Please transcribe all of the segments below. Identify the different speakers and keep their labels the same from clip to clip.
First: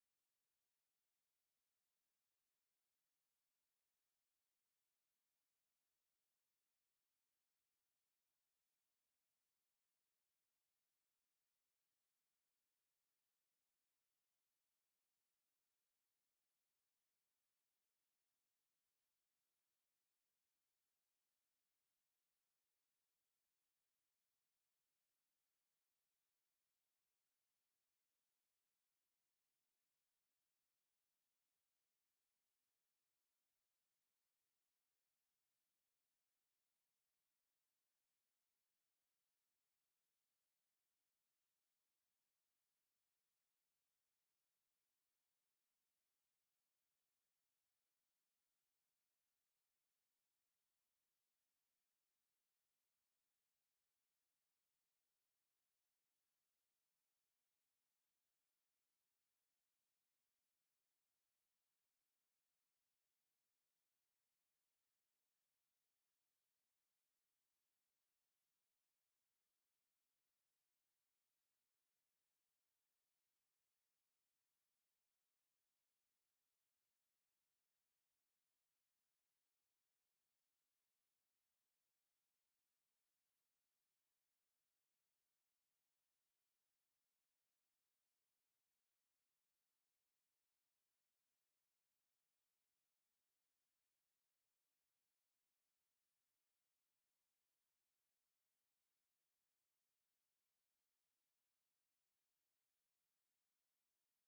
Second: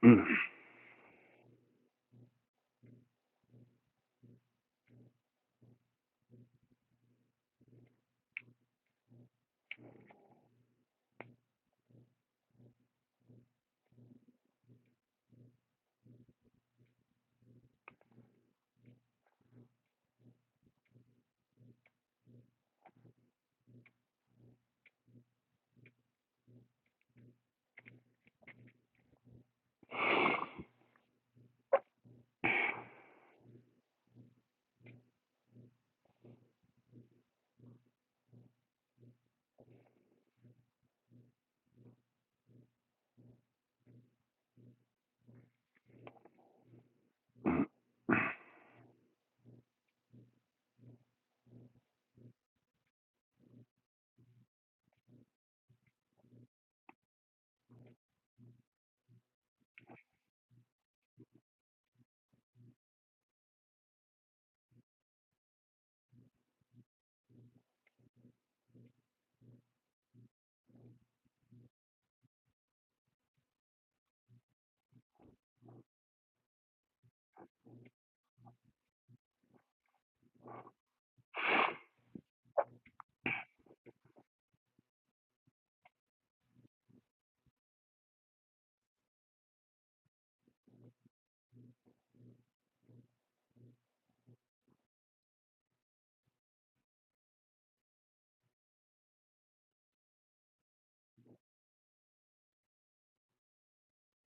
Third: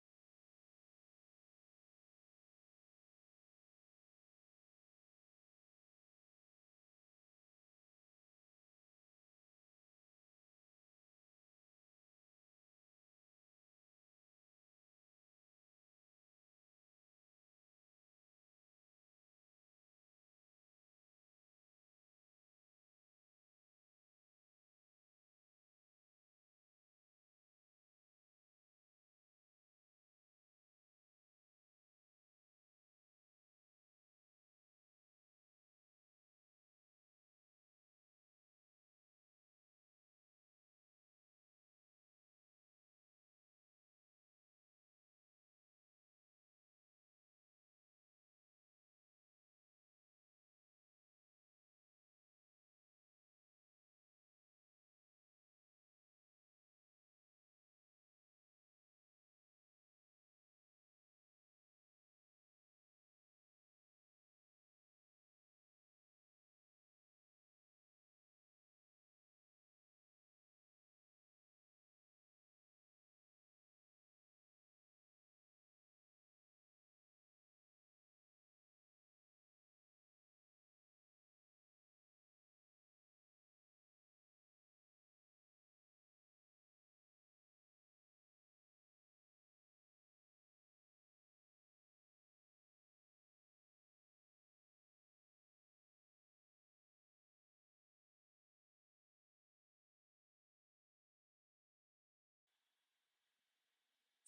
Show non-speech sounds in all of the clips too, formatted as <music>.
Speaker 1: <clears throat> Mm.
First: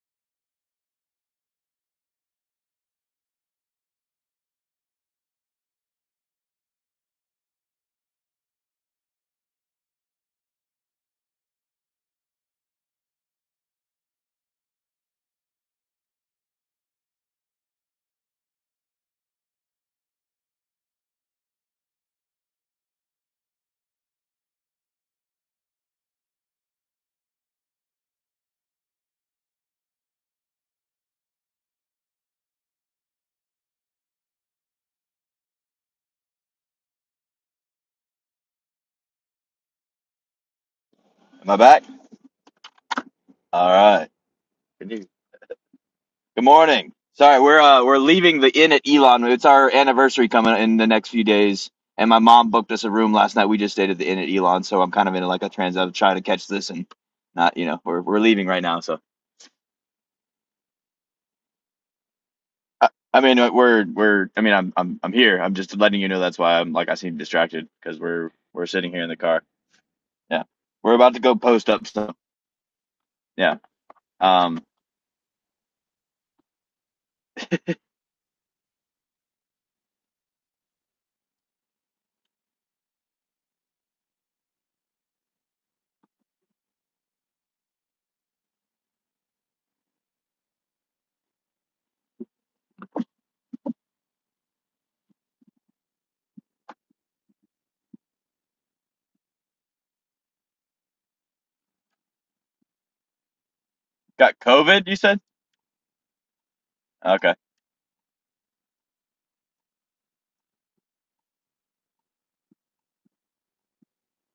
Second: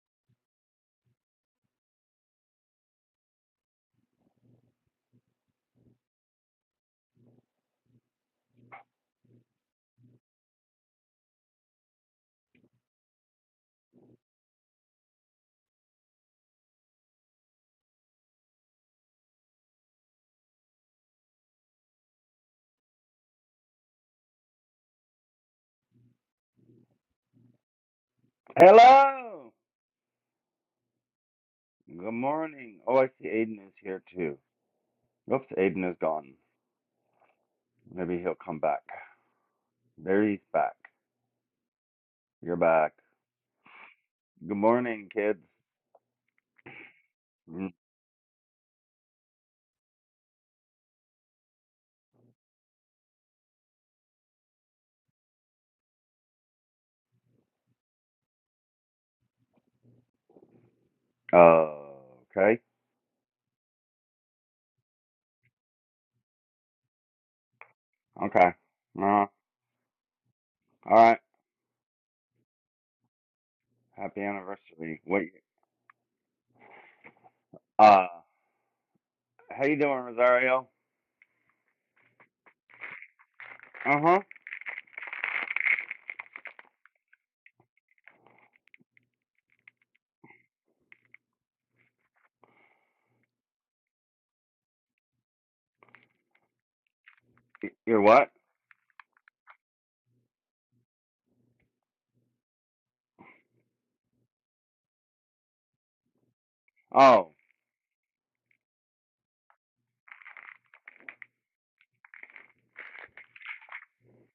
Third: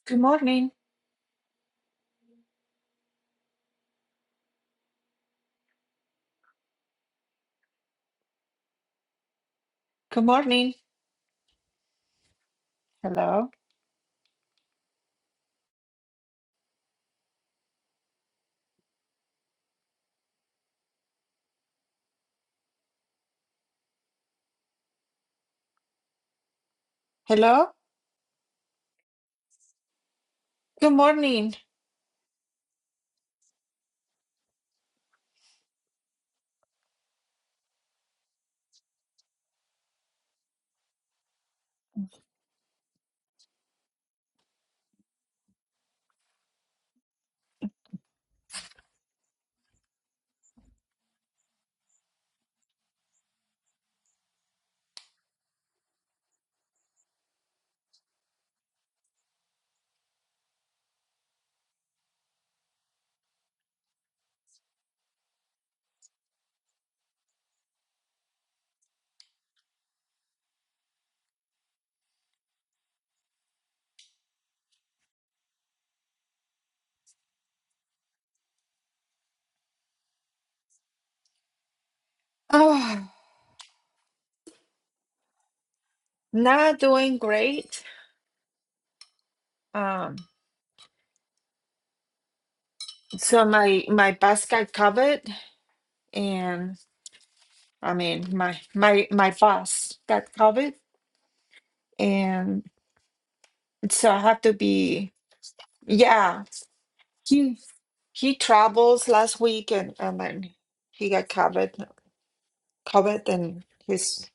Speaker 2: Good morning. Good morning. Hello. Hello.
Speaker 1: Hello.
Speaker 2: Good morning.
Speaker 1: Good morning. Oh, I see Aiden is here too. Oops, Aiden is gone. Maybe he'll come back. There he's back.
Speaker 3: Am I back?
Speaker 1: You're back.
Speaker 3: All right.
Speaker 1: Good
Speaker 3: Good news.
Speaker 1: morning, kids.
Speaker 3: Good morning. Sorry, we're
Speaker 1: Mm.
Speaker 3: uh, we're leaving the inn at Elon. It's our anniversary coming in the next few days, and my mom booked us a room last night. We just stayed at the inn at Elon, so I'm kind of in like a trans of trying to catch this and not, you know, we're we're leaving right now. So
Speaker 1: Oh, okay.
Speaker 3: I, I mean, uh, we're we're I mean, I'm I'm I'm here. I'm just letting you know that's why I'm like I seem distracted because we're
Speaker 1: Okay.
Speaker 3: we're sitting here
Speaker 1: Uh,
Speaker 3: in the
Speaker 1: all
Speaker 3: car. Yeah, we're about
Speaker 1: right.
Speaker 3: to go post up. stuff. yeah,
Speaker 1: Happy
Speaker 3: um,
Speaker 1: anniversary. What? Uh, how you doing, Rosario?
Speaker 2: Oh,
Speaker 1: Uh huh.
Speaker 2: not doing great. Um, so my my boss got COVID, and I
Speaker 1: You're what?
Speaker 2: mean my my my boss got COVID, and so I
Speaker 3: got
Speaker 2: have to
Speaker 3: COVID. You
Speaker 2: be
Speaker 3: said
Speaker 2: yeah.
Speaker 1: Oh.
Speaker 3: okay.
Speaker 2: He he travels last week, and and then he got COVID COVID, and his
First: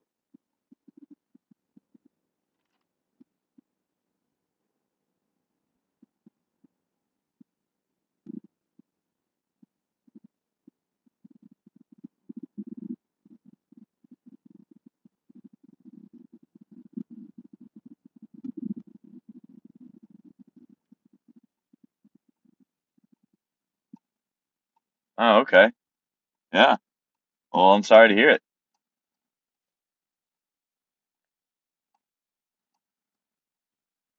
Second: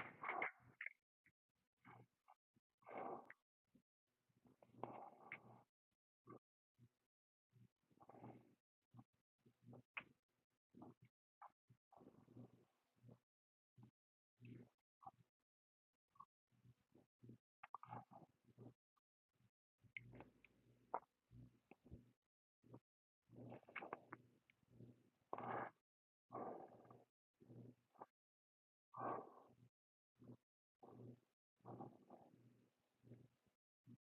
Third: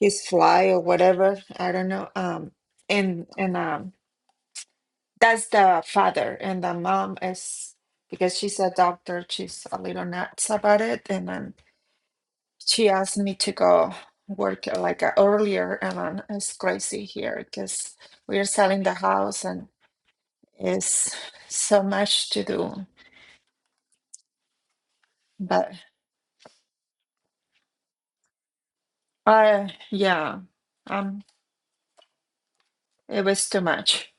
Speaker 2: his fly or whatever I don't know. Um, and and um. That's the father, and the mom is because she's a doctor, she's a little nuts about it. And then she asked me to go work uh, like uh, earlier, and then it's crazy here because we are selling the house and it's so much to do.
Speaker 3: Oh, okay.
Speaker 2: But
Speaker 3: Yeah. Well, I'm sorry to hear it.
Speaker 2: uh, yeah, um, it was too much.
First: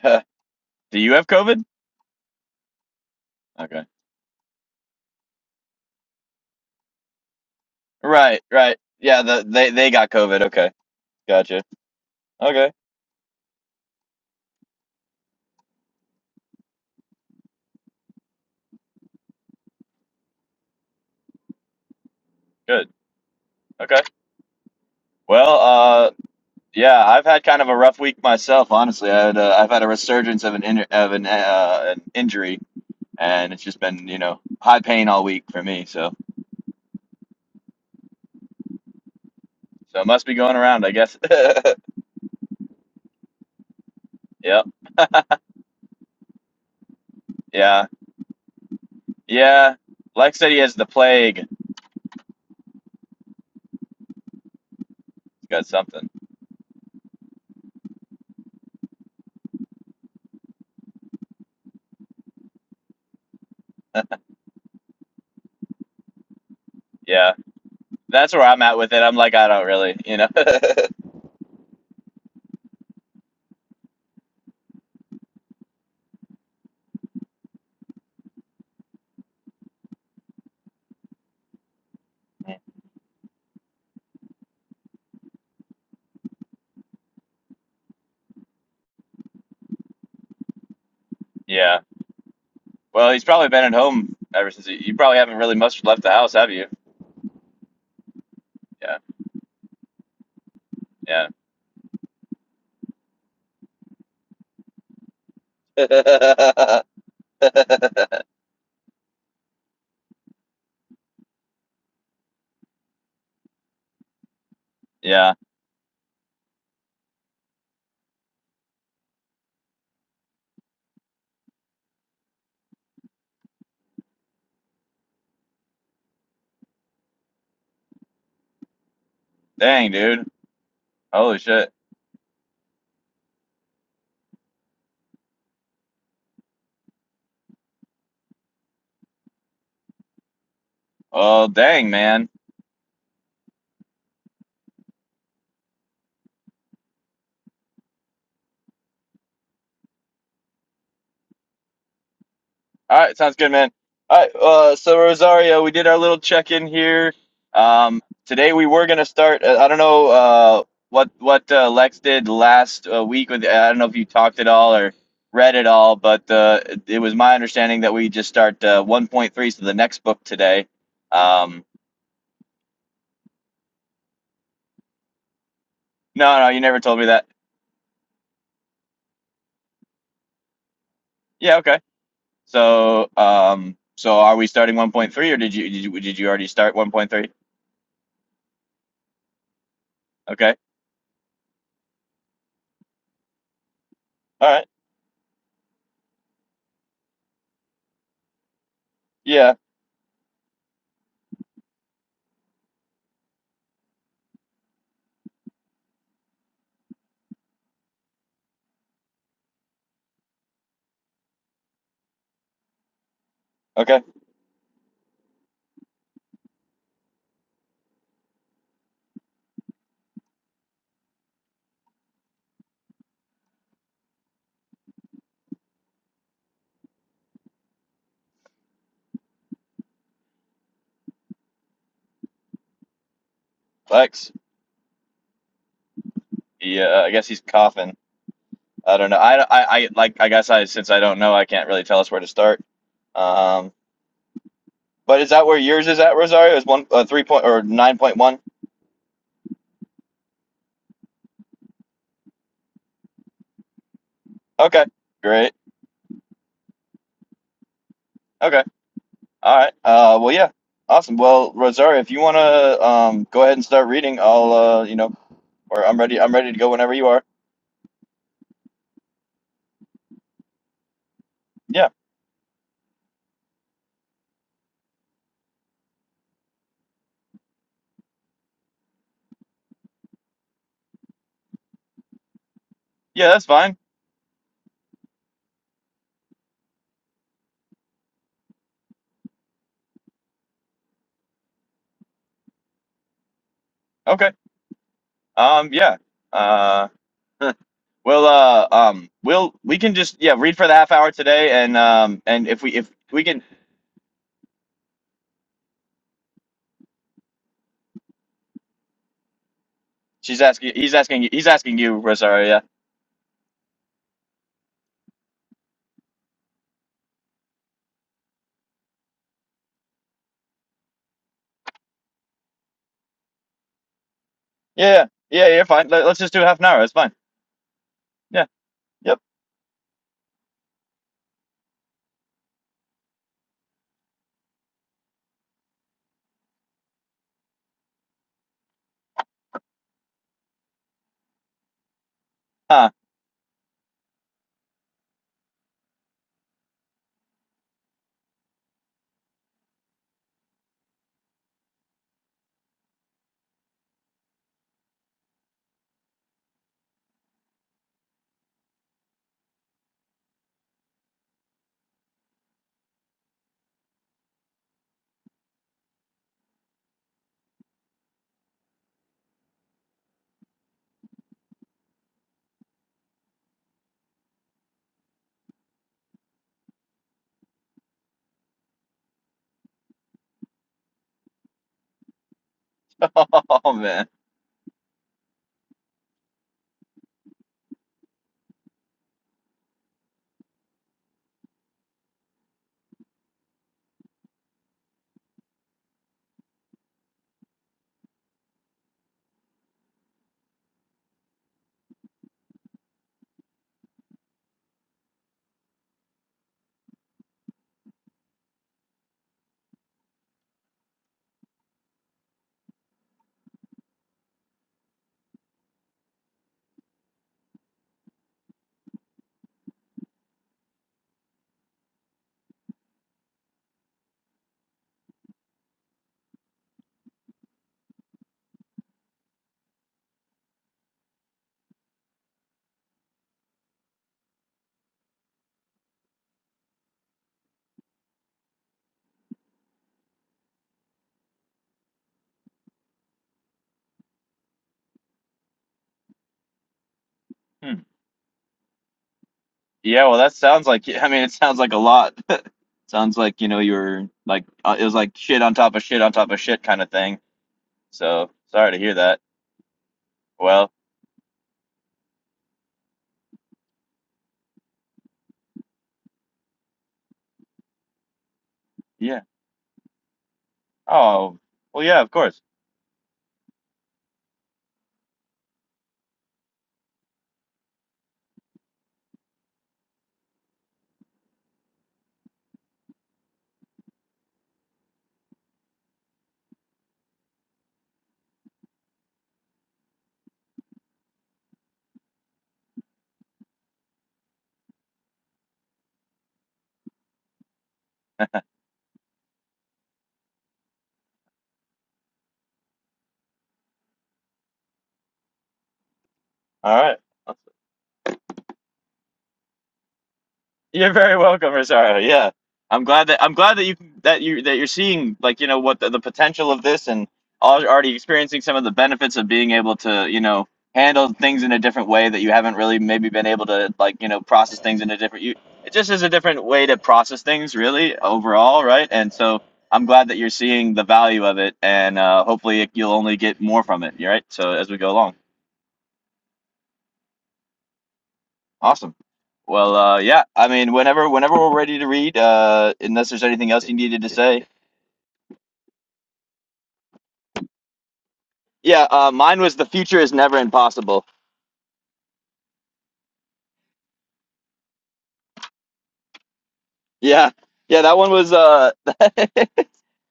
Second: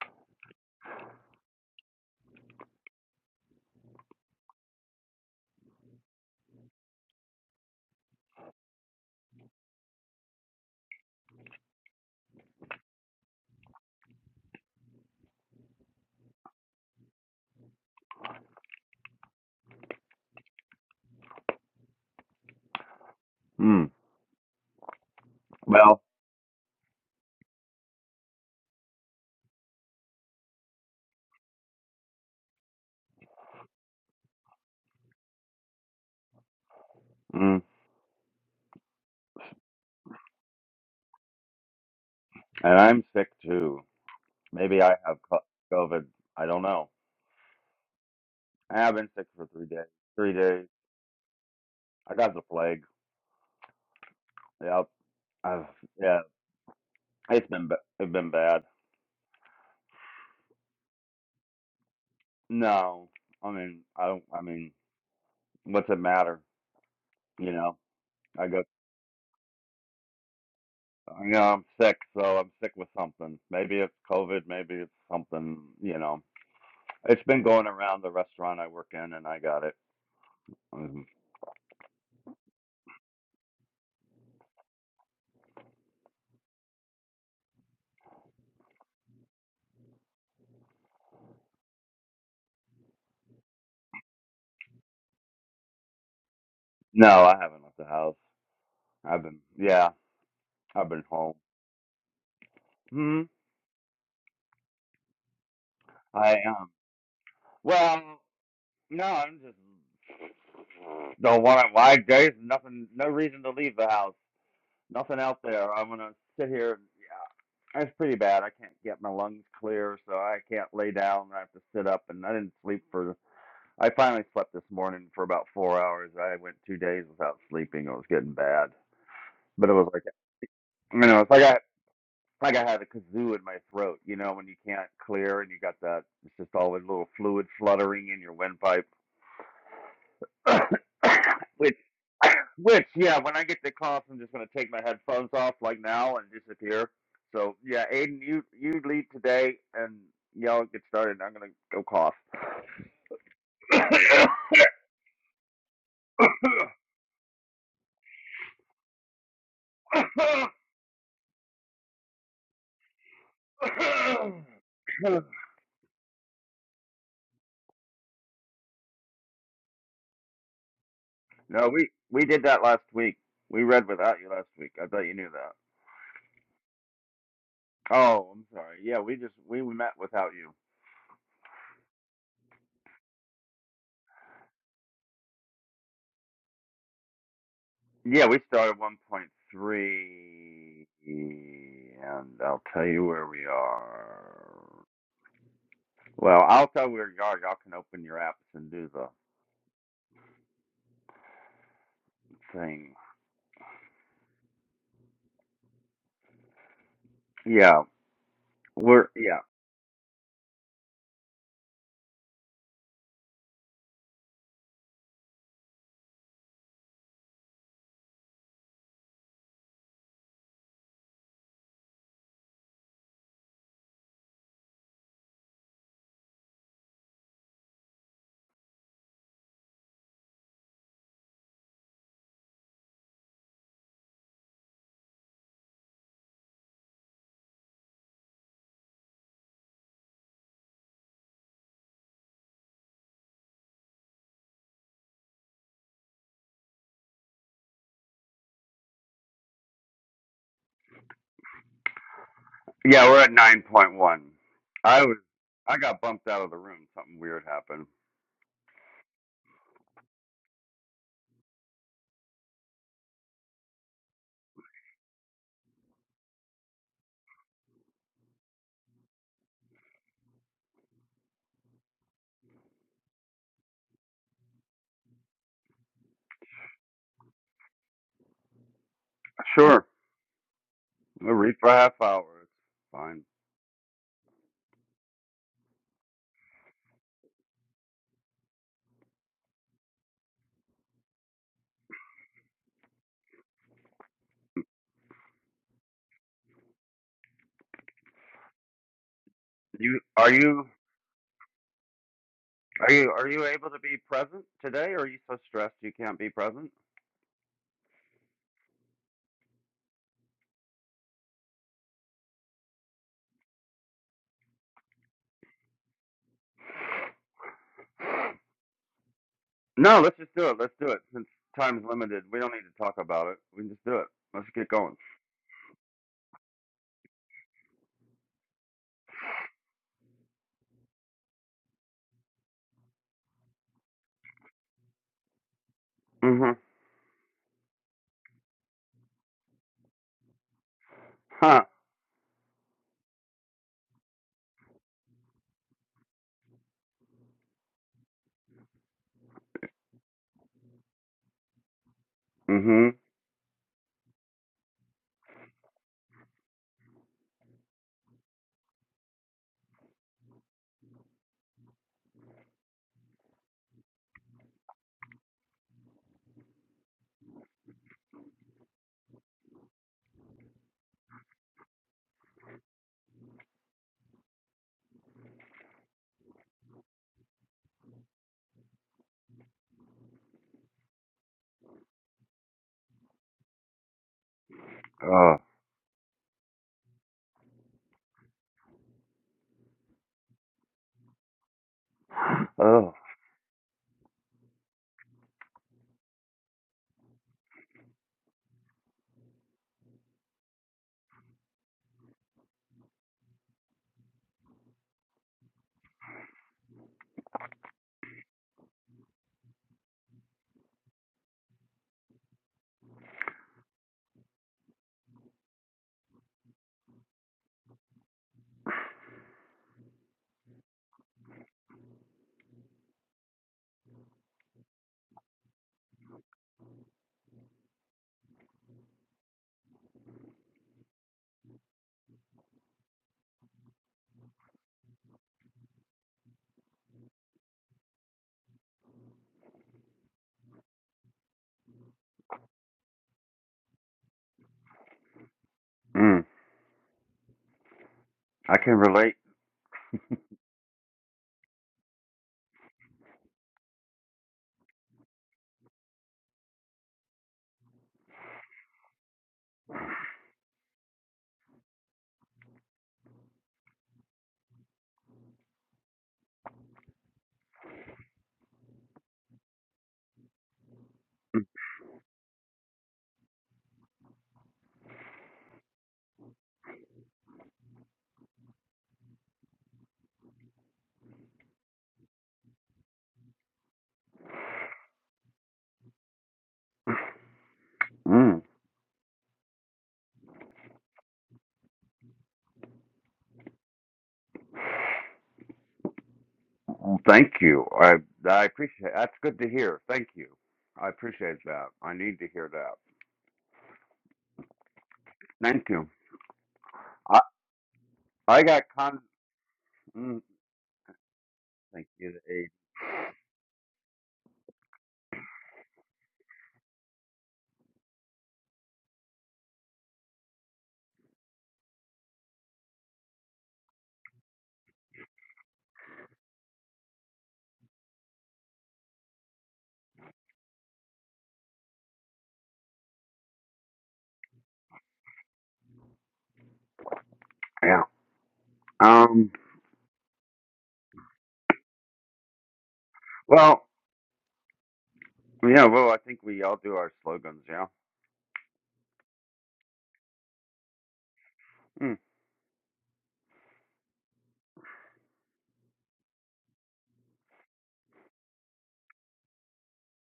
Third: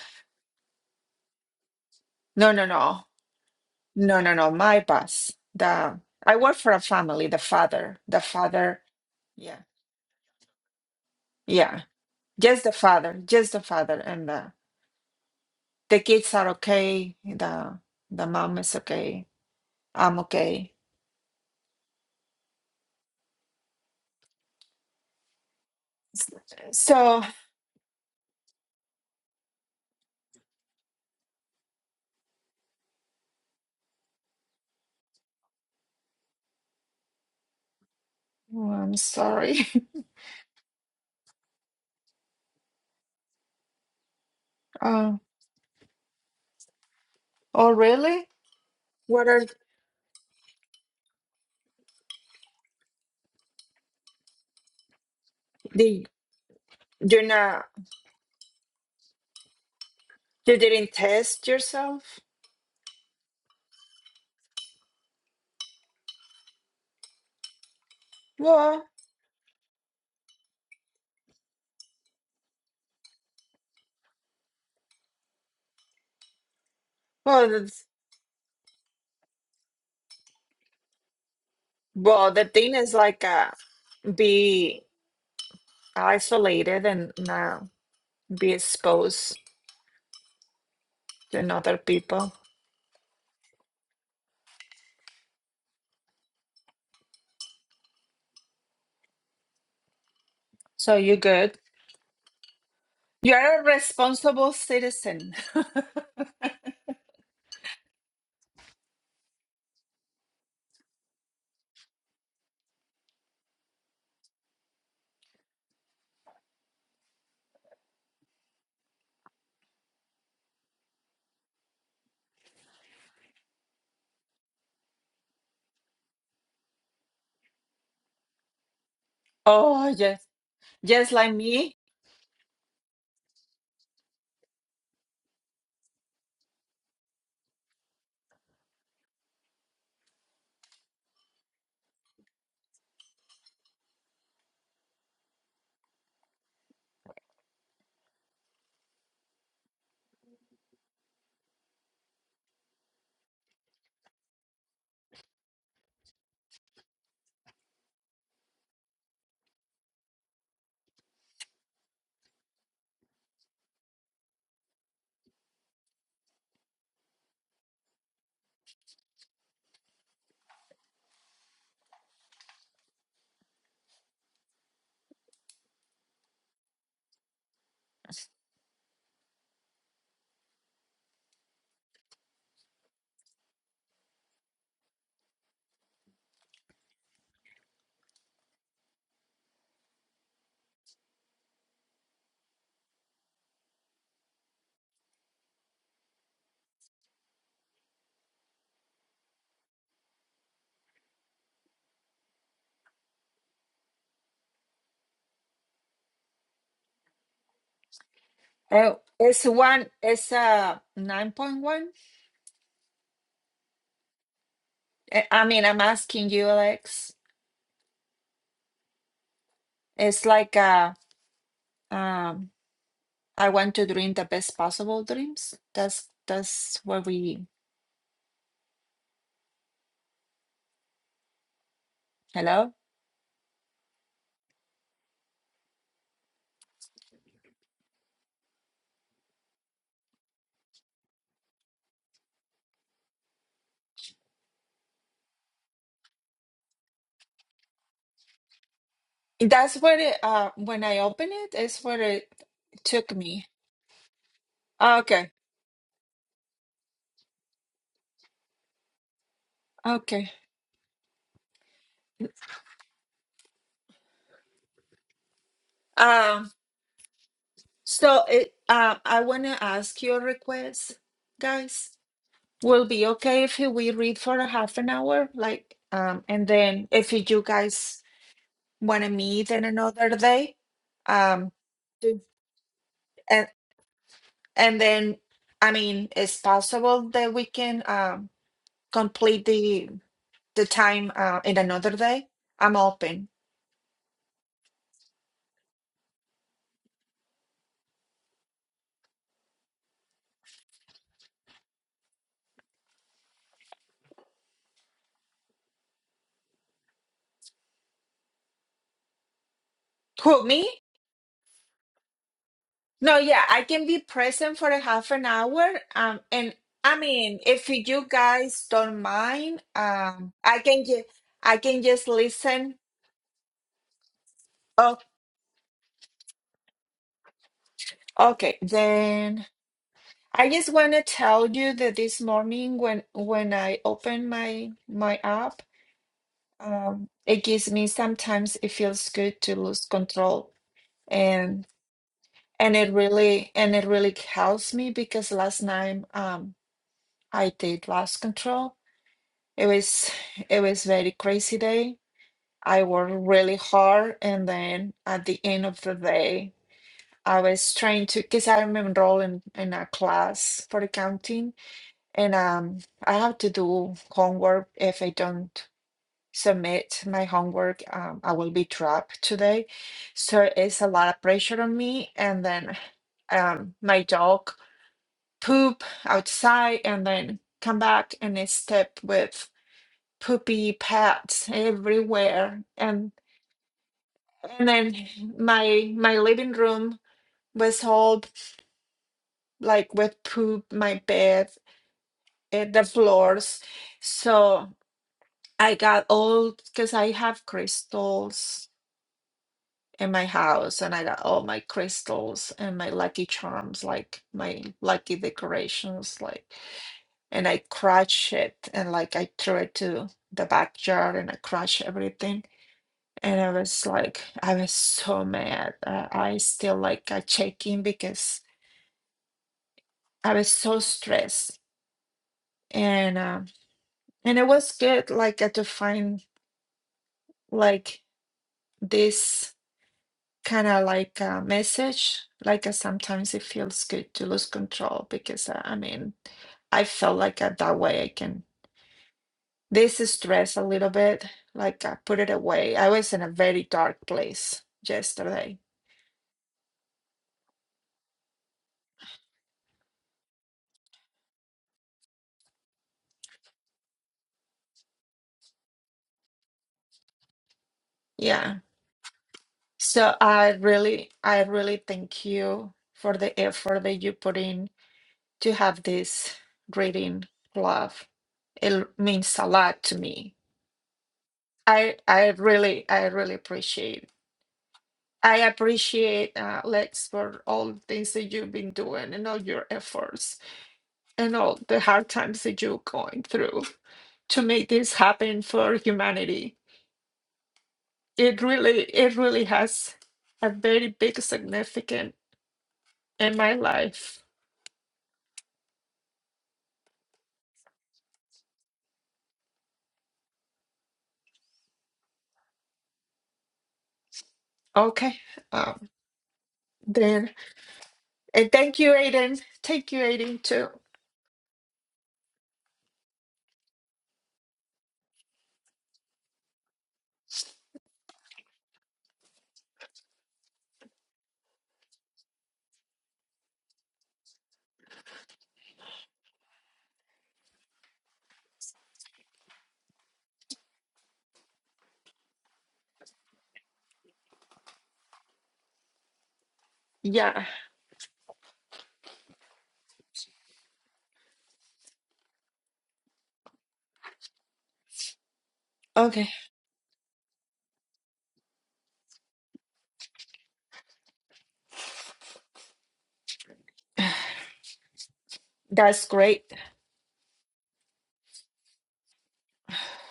Speaker 3: <laughs> Do you have COVID?
Speaker 2: No, no, no,
Speaker 3: Okay.
Speaker 2: no, no, no. My boss, the I work for a family, the father, the
Speaker 3: Right, right.
Speaker 2: father,
Speaker 3: Yeah, the,
Speaker 2: yeah.
Speaker 3: they they got COVID. Okay. Gotcha.
Speaker 2: Yeah. Just
Speaker 3: Okay.
Speaker 2: the father, just the father, and the the kids are okay. The the mom is okay. I'm okay.
Speaker 3: Good.
Speaker 1: Hmm.
Speaker 3: Okay. Well,
Speaker 1: Well.
Speaker 3: uh
Speaker 2: S-
Speaker 3: yeah,
Speaker 2: So
Speaker 3: I've had kind of a rough week myself, honestly. I had uh, I've had a resurgence of an in, of an uh, an injury and it's just been, you know, high pain all week for me, so
Speaker 1: Mm.
Speaker 2: oh, I'm sorry. <laughs>
Speaker 3: so it must be going around, I guess. <laughs>
Speaker 1: And I'm sick too.
Speaker 3: yep.
Speaker 1: Maybe I have
Speaker 2: Uh,
Speaker 1: co- COVID. I don't know.
Speaker 2: oh,
Speaker 3: Yeah.
Speaker 2: really?
Speaker 1: I have been sick
Speaker 2: What
Speaker 1: for
Speaker 2: are
Speaker 1: three
Speaker 3: Yeah.
Speaker 1: days. Three
Speaker 3: Like said he
Speaker 1: days.
Speaker 3: has the plague. He's
Speaker 1: I got the plague. Yep.
Speaker 3: got
Speaker 1: I've,
Speaker 2: the
Speaker 3: something.
Speaker 1: yeah.
Speaker 2: you're
Speaker 1: It's
Speaker 2: not
Speaker 1: been ba- it's been bad.
Speaker 2: you didn't test yourself?
Speaker 1: No, I mean I don't. I mean, what's it matter?
Speaker 3: Yeah.
Speaker 1: You know,
Speaker 3: That's where
Speaker 1: I
Speaker 3: I'm
Speaker 1: go.
Speaker 3: at
Speaker 2: Well,
Speaker 3: with it. I'm like I don't really, you know.
Speaker 1: You know, I'm sick, so I'm sick with something. Maybe it's COVID. Maybe it's something. You know, it's been
Speaker 2: well,
Speaker 1: going
Speaker 2: that's-
Speaker 1: around the restaurant I work in, and I got it. Um,
Speaker 2: well. The
Speaker 3: <laughs>
Speaker 2: thing is like uh, be isolated and not be exposed to another
Speaker 3: yeah.
Speaker 2: people.
Speaker 3: Well, he's probably been at home ever since. He, you probably haven't really much left the house, have you?
Speaker 1: no, I haven't left the house. I've been. Yeah, I've
Speaker 2: So
Speaker 1: been
Speaker 2: you
Speaker 3: Yeah,
Speaker 1: home.
Speaker 2: good.
Speaker 1: Hmm.
Speaker 2: You're a responsible citizen. <laughs>
Speaker 1: I am.
Speaker 3: yeah,
Speaker 1: Well,
Speaker 3: <laughs>
Speaker 1: no, I'm just don't want to. Why? There's nothing. No reason to leave the house. Nothing
Speaker 3: yeah.
Speaker 1: out there. I'm gonna sit here. yeah, it's pretty bad. I can't get my lungs clear, so I can't lay down. I have to sit up, and I didn't sleep for. I finally slept this morning for about four hours. I went two days without sleeping. It was getting bad, but it
Speaker 2: Oh
Speaker 1: was
Speaker 3: Dang,
Speaker 1: like
Speaker 2: yes.
Speaker 3: dude.
Speaker 1: you
Speaker 2: just
Speaker 1: know, it's
Speaker 2: like
Speaker 3: Holy
Speaker 1: like I
Speaker 3: shit.
Speaker 2: me.
Speaker 1: like I had a kazoo in my throat. You know, when you can't clear and you got that, it's just all a little fluid fluttering in your windpipe. <coughs>
Speaker 3: Oh,
Speaker 1: which,
Speaker 3: dang, man.
Speaker 1: which, yeah, when I get the class, I'm just gonna take my headphones off like now and disappear. So yeah, Aiden, you you lead today, and y'all get started. I'm gonna go cough.
Speaker 3: All right, sounds good, man. All right. Uh, so Rosario, we did our little check-in here. Um, today we were gonna start. Uh, I don't know uh,
Speaker 1: <coughs>
Speaker 3: what what uh, Lex did last uh, week with. I don't know if you talked at all or read it all, but uh, it, was my understanding that we just start uh, 1.3, so the next book today. Um,
Speaker 1: no, we we did that last week. We read without you last week. I thought you knew that.
Speaker 3: No, no, you never told me that.
Speaker 1: Oh, I'm sorry. Yeah, we just we met without you.
Speaker 3: Yeah, okay. So, um, so are we starting 1.3 or did you did you, did you already start 1.3?
Speaker 1: Yeah, we started
Speaker 3: Okay.
Speaker 1: 1.3, and I'll tell you where we
Speaker 3: All right.
Speaker 1: are. Well, I'll tell you where you are. Y'all can open your apps and do the
Speaker 3: Yeah.
Speaker 1: thing. Yeah,
Speaker 2: Uh,
Speaker 1: we're yeah
Speaker 2: it's one, it's a 9.1. Uh,
Speaker 3: Okay.
Speaker 2: I I mean, I'm asking you, Alex. It's like a, um, I want to dream the best possible dreams. That's that's where we, hello?
Speaker 3: Lex. Yeah, I guess he's coughing. I don't know. I, I, I like I guess I since I don't know, I can't really tell us where to start. Um, but is that where yours is at, Rosario? Is one uh, 3 point or 9.1?
Speaker 2: That's where it, uh, when I open it, it's where it
Speaker 1: yeah
Speaker 2: took
Speaker 1: we're at
Speaker 2: me.
Speaker 1: 9.1.
Speaker 3: Okay.
Speaker 2: Ah,
Speaker 1: I was
Speaker 2: Okay,
Speaker 3: Great.
Speaker 1: I got bumped out of the room. Something weird happened.
Speaker 3: Okay. All right. Uh,
Speaker 2: okay.
Speaker 3: well, yeah. Awesome. Well, Rosario, if you want to um, go ahead and start reading, I'll, uh, you know, or I'm ready. I'm
Speaker 2: Um,
Speaker 3: ready to go whenever you are.
Speaker 2: so it, um, I want to ask you a request, guys.
Speaker 3: Yeah.
Speaker 2: Will be okay if we read for a half an hour, like, um, and then if you guys want to meet in
Speaker 1: Sure,
Speaker 2: another day,
Speaker 1: we'll
Speaker 2: um,
Speaker 1: read for a half
Speaker 2: do-
Speaker 1: hour. It's fine.
Speaker 3: Yeah, that's
Speaker 2: and
Speaker 3: fine.
Speaker 2: and then, I mean, it's possible that we can um complete the the time uh in another day. I'm open.
Speaker 3: Okay. Um, yeah. Uh, <laughs> huh. well, uh, um, we'll we can
Speaker 1: You
Speaker 3: just
Speaker 1: are
Speaker 3: yeah read for
Speaker 1: you
Speaker 3: the half hour today, and um, and if we if
Speaker 1: are you
Speaker 3: we
Speaker 1: are
Speaker 3: can,
Speaker 1: you able to be present today? Or are you so stressed you can't be present?
Speaker 3: she's
Speaker 2: Who, me?
Speaker 3: asking, he's asking, he's asking you, Rosario. Yeah.
Speaker 2: No, yeah, I can be present for a half an hour. Um, and I mean, if you guys don't mind,
Speaker 1: No, let's just
Speaker 2: um,
Speaker 1: do it.
Speaker 2: I
Speaker 1: Let's
Speaker 2: can
Speaker 1: do it.
Speaker 2: just
Speaker 1: Since
Speaker 2: I can
Speaker 1: time's
Speaker 2: just
Speaker 1: limited, we don't need
Speaker 2: listen
Speaker 1: to talk about it. We can just do it. Let's get going.
Speaker 2: oh,
Speaker 3: Yeah. Yeah. yeah, You're fine. Let, let's just do half an hour. It's fine. Yeah.
Speaker 2: Okay,
Speaker 3: Yep.
Speaker 2: then I just want to tell you that this morning when when I open my my app,
Speaker 1: Mm-hmm.
Speaker 2: um, it gives me sometimes it feels good to lose control
Speaker 1: Huh.
Speaker 2: and and
Speaker 3: Huh.
Speaker 2: it really and it really helps me because last night um I did lose control. It was it was very crazy day. I
Speaker 1: Mm-hmm.
Speaker 2: worked really hard and then at the end of the day I was trying to because I'm enrolled in, in a class for accounting And um, I have to do homework. If I don't submit my homework, um, I will be trapped today. So it's a lot of pressure on me. And then um, my dog poop outside and then come back and it's step with poopy pads everywhere. And
Speaker 3: <laughs> Oh man.
Speaker 2: and then
Speaker 1: Oh.
Speaker 2: my my living room was all like with poop, my bed, and the
Speaker 1: Oh.
Speaker 2: floors. So. I got all because I have crystals in my house, and I got all my crystals and my lucky charms, like my lucky decorations, like, and I crushed it and like I threw it to the backyard and I crushed everything. And I was like, I was so mad. Uh, I still like I check because I was so stressed, and um, and it was good, like uh, to find like this. kind of like a message. Like uh, sometimes it feels good to lose control because uh, I mean, I felt like uh, that way I can this stress a little bit, like I put it away. I was in a very dark place yesterday.
Speaker 1: Mm.
Speaker 3: Hmm.
Speaker 1: I can relate.
Speaker 3: Yeah. Well, that sounds like. I mean, it sounds like a lot. Sounds like, you know, you were like, uh, it was like shit on top of shit on top of shit kind of thing. So
Speaker 2: Yeah.
Speaker 3: sorry to hear that.
Speaker 2: So I
Speaker 3: Well,
Speaker 2: really, I really thank you for the effort that you put in to have this reading club. It
Speaker 3: yeah.
Speaker 2: means a lot to me.
Speaker 3: Oh, well,
Speaker 2: I,
Speaker 3: yeah, of
Speaker 2: I
Speaker 3: course.
Speaker 2: really, I really appreciate I appreciate uh, Lex for all the things that you've been doing and all your efforts and all the hard times that you're going through to make this happen for humanity. It
Speaker 1: Mm.
Speaker 2: really, it really has a very big significance in my life.
Speaker 1: Thank you. I I appreciate. That's good to hear. Thank you. I appreciate that. I need to hear that.
Speaker 2: Okay,
Speaker 1: Thank you.
Speaker 2: um,
Speaker 3: All
Speaker 1: I
Speaker 3: right.
Speaker 2: then
Speaker 1: I
Speaker 2: and
Speaker 1: got
Speaker 2: thank you,
Speaker 1: con.
Speaker 2: Aiden. Thank you,
Speaker 1: Mm.
Speaker 2: Aiden, too.
Speaker 3: You're very welcome,
Speaker 1: Thank
Speaker 3: Rosario.
Speaker 1: you.
Speaker 3: Yeah,
Speaker 1: The aid.
Speaker 3: I'm glad that I'm glad that you that you that you're seeing like you know what the, the potential of this and al- already experiencing some of the benefits of being able to you know handle things in a different way that you haven't really maybe been able to like you know process things in a different you it just is a different way to process things really overall right and so I'm glad that you're seeing the value of it and uh, hopefully you'll only get more from it right so as we go along.
Speaker 2: Yeah.
Speaker 1: Yeah.
Speaker 3: Awesome.
Speaker 1: Um.
Speaker 3: Well, uh, yeah. I mean, whenever whenever we're ready to read, uh, unless there's anything
Speaker 1: Well.
Speaker 3: else you needed to say.
Speaker 1: Yeah. Well, I think
Speaker 2: Okay,
Speaker 1: we all do our slogans. Yeah.
Speaker 3: Yeah. Uh, mine was the future is never impossible.
Speaker 1: Mm.
Speaker 2: that's great. <laughs>
Speaker 3: Yeah. Yeah. That one was. Uh,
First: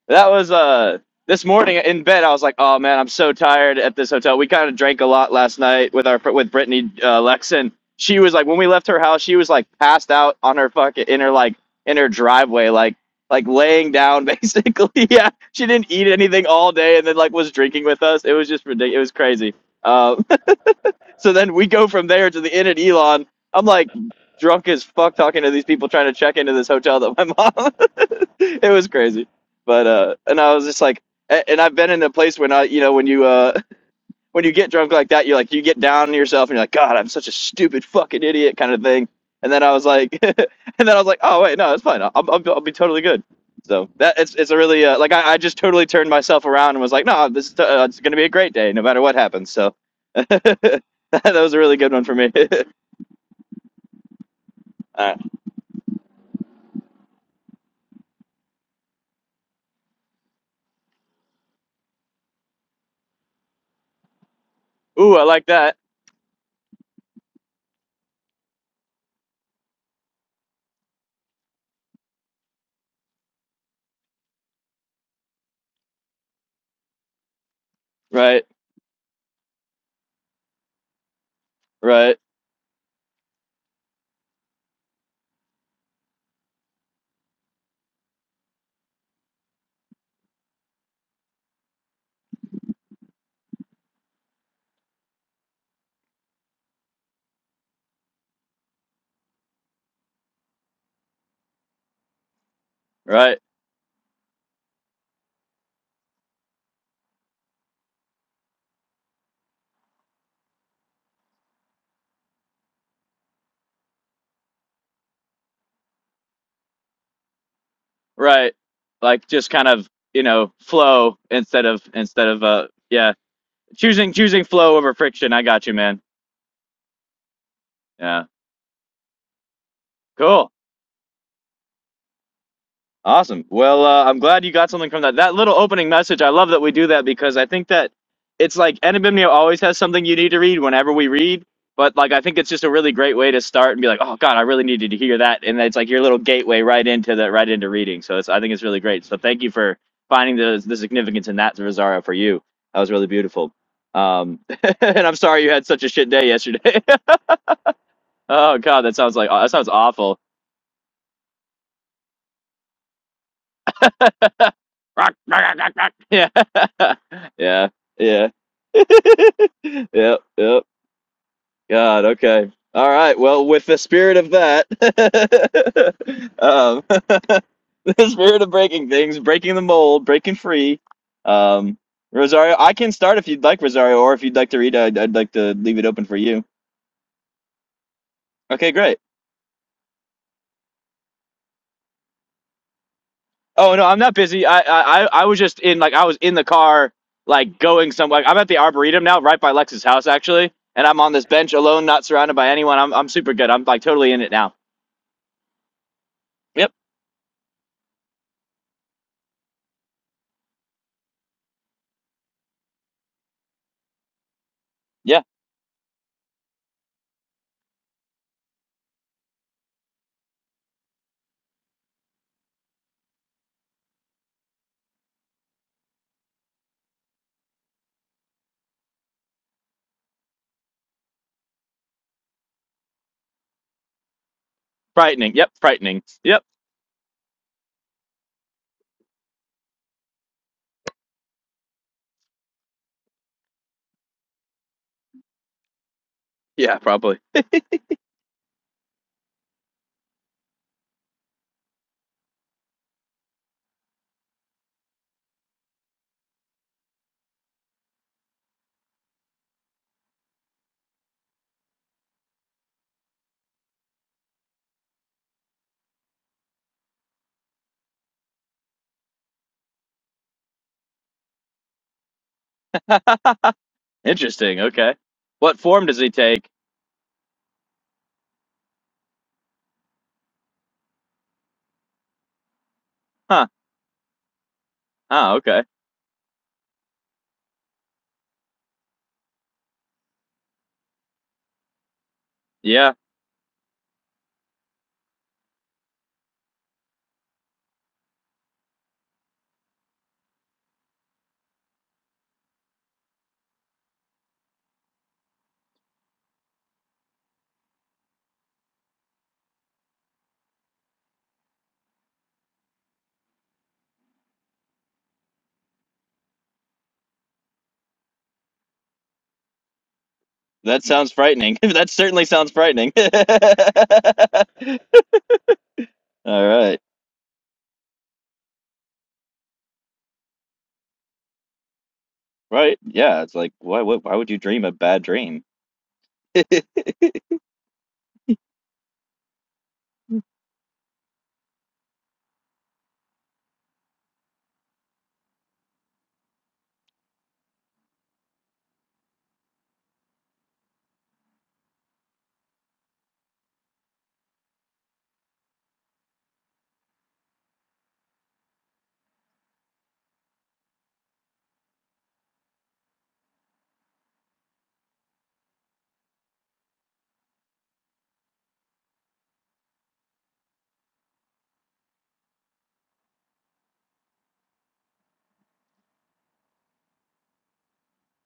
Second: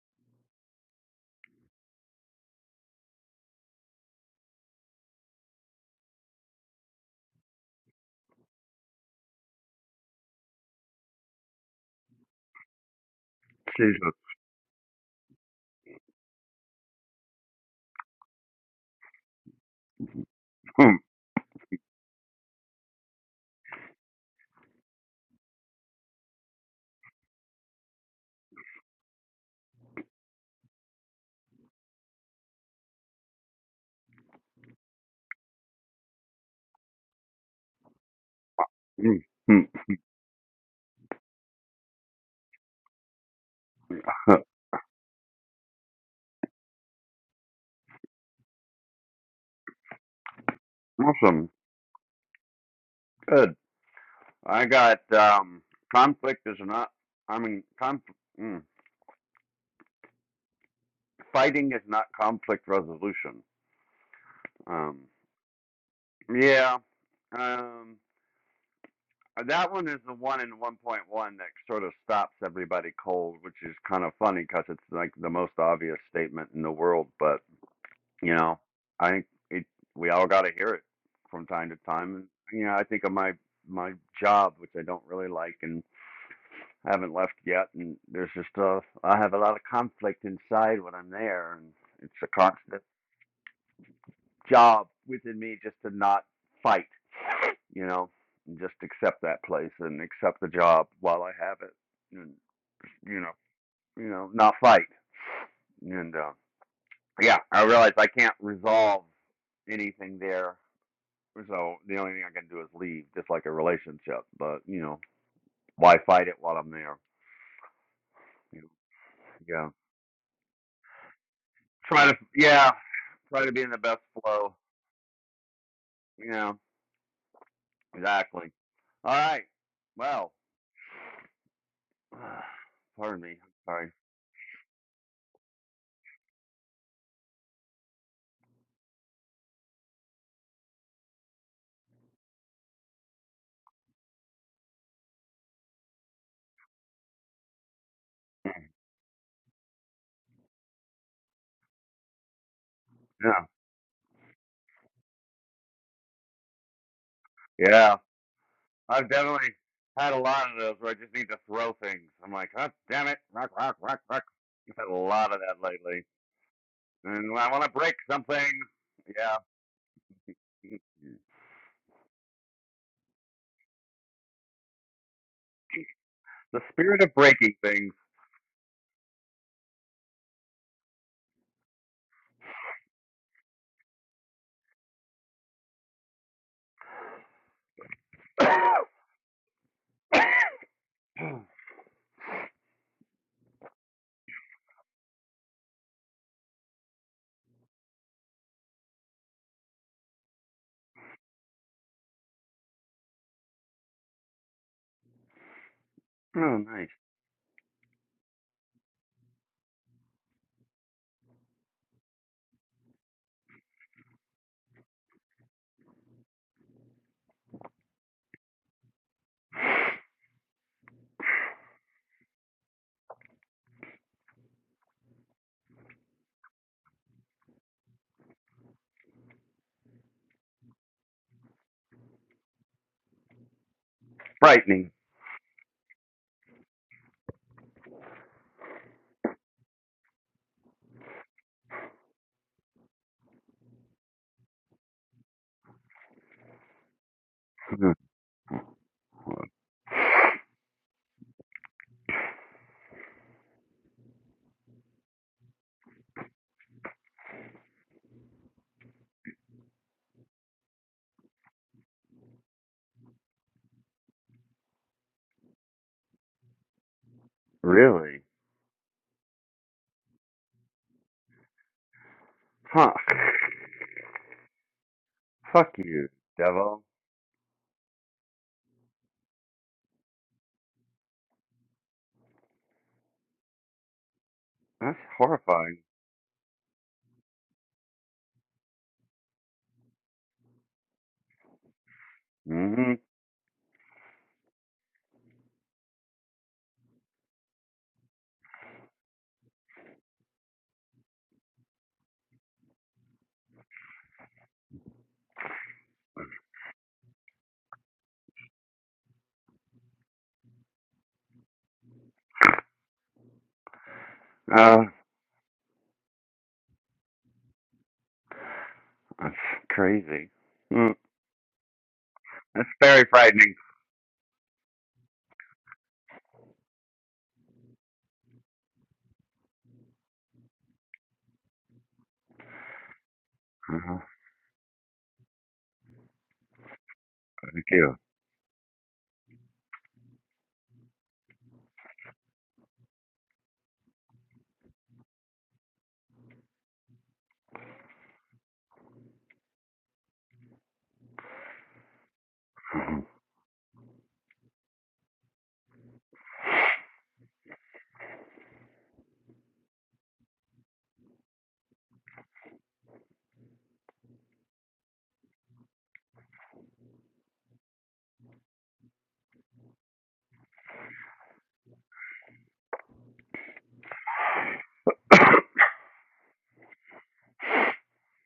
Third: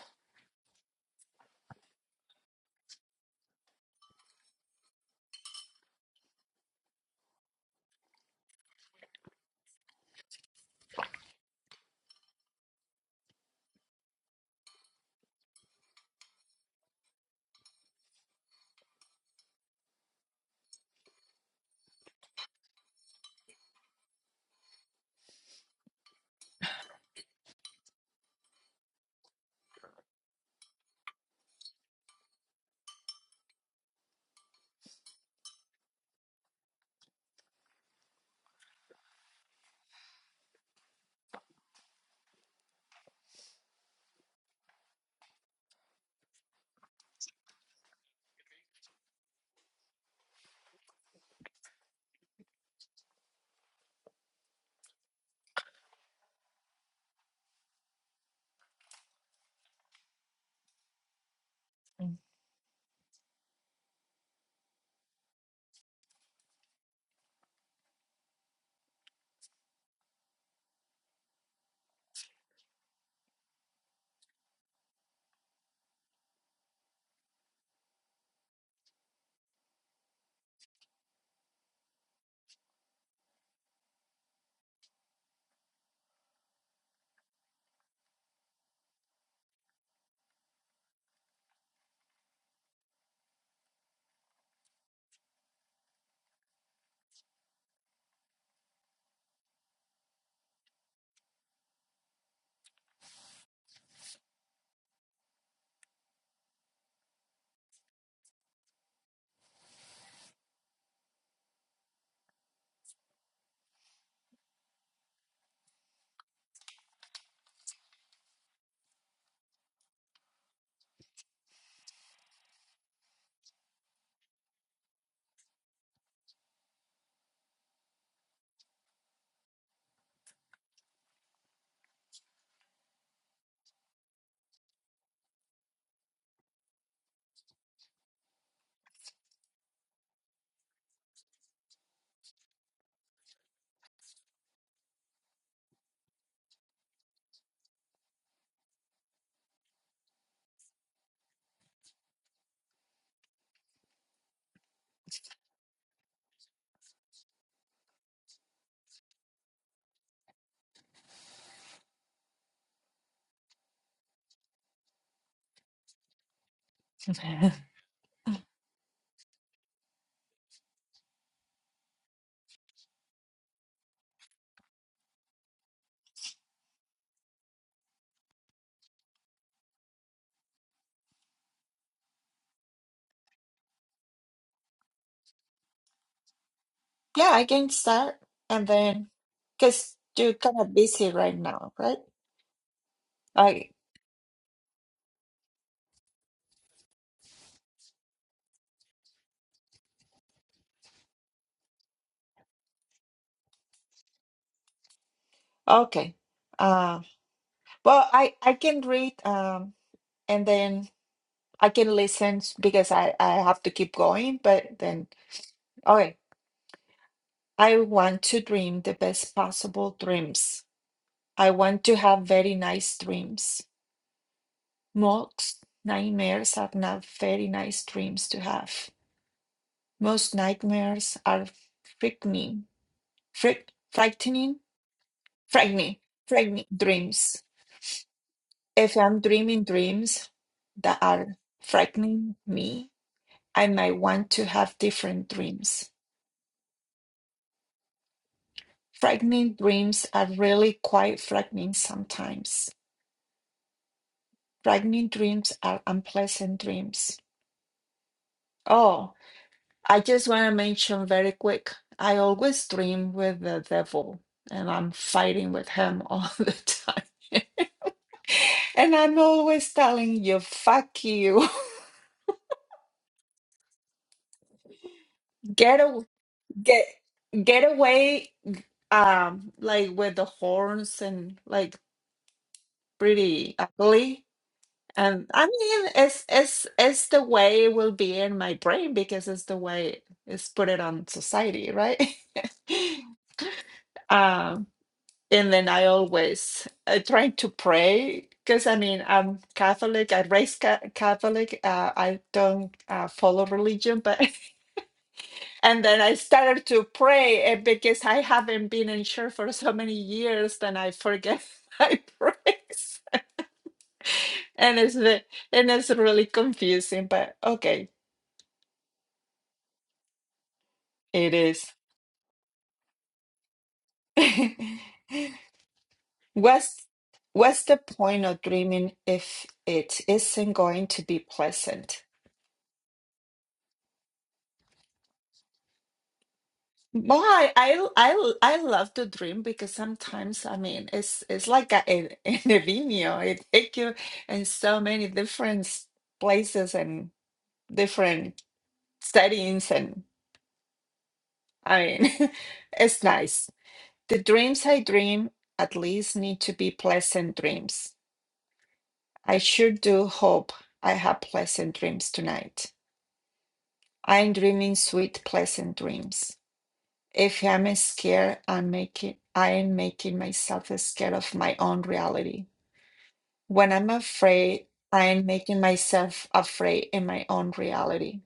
Speaker 3: That was uh this morning in bed. I was like, "Oh man, I'm so tired at this hotel." We kind of drank a lot last night with our with Brittany uh, Lexon. She was like, when we left her house, she was like passed out on her fucking in her like in her driveway, like like laying
Speaker 1: Jesus.
Speaker 3: down <laughs> basically. yeah, she didn't eat anything all day, and then like was drinking with us. It was just ridiculous. It was crazy. Uh, so then we go from there to the inn at Elon. I'm like drunk as fuck talking to these people trying to check into this hotel that my mom. <laughs> it was crazy, but uh, and I was just like, a- and I've been in a place when I, you know, when you uh, when you get drunk like that, you like you get down on yourself and you're like, God, I'm such a stupid fucking idiot kind of thing.
Speaker 1: Mm.
Speaker 3: And
Speaker 1: Mm.
Speaker 3: then I was like, <laughs> and then I was like, oh wait, no, it's fine. I'll, I'll, I'll be totally good. So that
Speaker 1: Mm.
Speaker 3: it's it's a really uh, like I, I just totally turned myself around and was like, no, this is, uh, it's gonna be a great day no matter what happens. So <laughs> that
Speaker 1: Awesome.
Speaker 3: was a really good one for me.
Speaker 1: Good. I
Speaker 3: <laughs>
Speaker 1: got
Speaker 3: uh,
Speaker 1: um, conflict is not. I mean, conf- mm, fighting is not conflict resolution. Um,
Speaker 3: ooh, I like that.
Speaker 1: yeah. Um, that one is the one in 1.1 that sort of stops everybody cold, which is kind of funny because it's like the most obvious statement in the world. But you
Speaker 3: Right,
Speaker 1: know, I think it, we all got to hear it from time to time.
Speaker 3: right,
Speaker 1: And you know, I think of my my job, which I don't really like, and I haven't left yet, and there's just a I have a lot of conflict inside when I'm there, and it's a constant job within me just to not fight, you know, and just accept that place and accept the job while I have it, and you know,
Speaker 3: right,
Speaker 1: you know, not fight, and uh, yeah, I realize I can't resolve anything there, so the only thing I can do is leave, just like a relationship, but you know, why fight it while I'm there?
Speaker 3: right.
Speaker 1: You know?
Speaker 3: Like just kind
Speaker 1: Yeah,
Speaker 3: of you know flow instead of
Speaker 1: try to
Speaker 3: instead of uh
Speaker 1: yeah,
Speaker 3: yeah
Speaker 1: try to be in the best
Speaker 3: choosing choosing
Speaker 1: flow.
Speaker 3: flow over friction. I got you, man.
Speaker 1: Yeah,
Speaker 3: Yeah.
Speaker 1: exactly. All right. Well,
Speaker 3: Cool.
Speaker 1: <sighs> pardon me. I'm
Speaker 3: Awesome. Well,
Speaker 1: sorry.
Speaker 3: uh, I'm glad you got something from that. That little opening message, I love that we do that because I think that it's like Enabimnio always has something you need to read whenever we read. But like, I think it's just a really great way to start and be like, oh God, I really needed to hear that. And it's like your little gateway right into the right into reading. So it's, I think it's really great. So thank you for finding the the significance in that, Rosario for you. That was really beautiful.
Speaker 1: Yeah.
Speaker 3: Um, <laughs> and I'm sorry you had such a shit day yesterday.
Speaker 1: Yeah.
Speaker 3: <laughs> oh God, that
Speaker 1: I've
Speaker 3: sounds like that
Speaker 1: definitely
Speaker 3: sounds awful.
Speaker 1: had a lot of those where I just need to throw things. I'm like, oh, damn it. Rock, rock, rock, rock. I've had a
Speaker 3: <laughs> Rock,
Speaker 1: lot of
Speaker 3: rock, rock,
Speaker 1: that
Speaker 3: rock,
Speaker 1: lately.
Speaker 3: Yeah,
Speaker 1: And
Speaker 3: <laughs>
Speaker 1: when I want
Speaker 3: yeah,
Speaker 1: to break
Speaker 3: yeah.
Speaker 1: something, yeah.
Speaker 3: <laughs> Yep, yep.
Speaker 1: <laughs>
Speaker 3: God, okay. All right. Well, with the spirit of that, <laughs>
Speaker 1: The
Speaker 3: um, <laughs>
Speaker 1: spirit of breaking things.
Speaker 3: the spirit of breaking things, breaking the mold, breaking free. Um, Rosario, I can start if you'd like, Rosario, or if you'd like to read, I'd, I'd like to leave it open for you.
Speaker 2: Yeah, I can start
Speaker 1: <coughs>
Speaker 2: and
Speaker 3: Okay,
Speaker 1: oh,
Speaker 3: great.
Speaker 2: then because you're kind of busy right now, right?
Speaker 3: Oh no, I'm not busy. I I I I was just in like I was in the car, like going somewhere. Like, I'm at the arboretum now, right by Lex's house actually, and I'm on this bench alone, not surrounded by anyone. I'm I'm super good. I'm like totally in it now.
Speaker 2: Okay.
Speaker 3: Yep.
Speaker 1: nice.
Speaker 2: Uh, well, I I can read um and then I can listen s- because I I have to keep going, but then
Speaker 3: Yeah.
Speaker 2: okay. I want to dream the best possible dreams. I want to have very nice dreams. Most nightmares are not very nice dreams to have. Most nightmares are frightening, fright, frightening,
Speaker 1: Frightening.
Speaker 3: Frightening. Yep.
Speaker 2: frightening,
Speaker 3: Frightening. Yep.
Speaker 2: frightening dreams. If I'm dreaming dreams that are frightening me, I might want to have different dreams.
Speaker 3: Yeah. Probably.
Speaker 1: <laughs> Hmm.
Speaker 2: Frightening dreams are really quite frightening sometimes. Frightening dreams are unpleasant dreams. Oh, I just want to mention very quick I always dream with the devil, and I'm fighting with him all <laughs> the time.
Speaker 1: really?
Speaker 2: <laughs> and I'm always telling you, fuck you.
Speaker 1: Huh.
Speaker 3: <laughs> Interesting. Okay.
Speaker 1: <laughs>
Speaker 2: <laughs>
Speaker 3: What
Speaker 1: Fuck
Speaker 2: Get
Speaker 3: form does
Speaker 2: away.
Speaker 1: you,
Speaker 3: he take?
Speaker 1: devil.
Speaker 2: Get get away um like with the horns and like
Speaker 3: Huh.
Speaker 2: pretty ugly
Speaker 1: That's
Speaker 2: and
Speaker 3: Ah.
Speaker 2: i
Speaker 3: Okay.
Speaker 1: horrifying.
Speaker 2: mean it's it's it's the way it will be in my brain because it's the way it's put it on society right
Speaker 1: Mm-hmm.
Speaker 3: Yeah.
Speaker 2: <laughs> um and then i always uh, try to pray because i mean i'm catholic i raised ca- catholic uh, i don't uh, follow religion but <laughs> and then I started to pray and because I haven't been in church for so many years, then I forget <laughs> my prayers,
Speaker 1: Uh,
Speaker 2: and it's the, and it's really confusing. But okay,
Speaker 1: That's crazy.
Speaker 3: That
Speaker 1: Mm,
Speaker 3: sounds
Speaker 2: it
Speaker 3: frightening. <laughs>
Speaker 2: is.
Speaker 3: that certainly sounds
Speaker 1: that's
Speaker 3: frightening. <laughs>
Speaker 1: very frightening.
Speaker 2: <laughs>
Speaker 3: All right.
Speaker 2: what's What's the point of dreaming if it isn't going to be pleasant?
Speaker 3: Right. Yeah. It's like why? Why
Speaker 1: Uh-huh.
Speaker 3: why would you dream a bad dream? <laughs>
Speaker 2: Well, I,
Speaker 1: Thank
Speaker 2: I
Speaker 1: you.
Speaker 2: I I love to dream because sometimes I mean it's it's like a, an an <laughs> a vino. It take you in so many different places and. different settings and I mean <laughs> it's nice. The dreams I dream at least need to be pleasant dreams. I sure do hope I have pleasant dreams tonight. I'm dreaming sweet pleasant dreams. If I'm scared, I'm making I am making myself scared of my own reality. When I'm afraid, I am making myself afraid in my own reality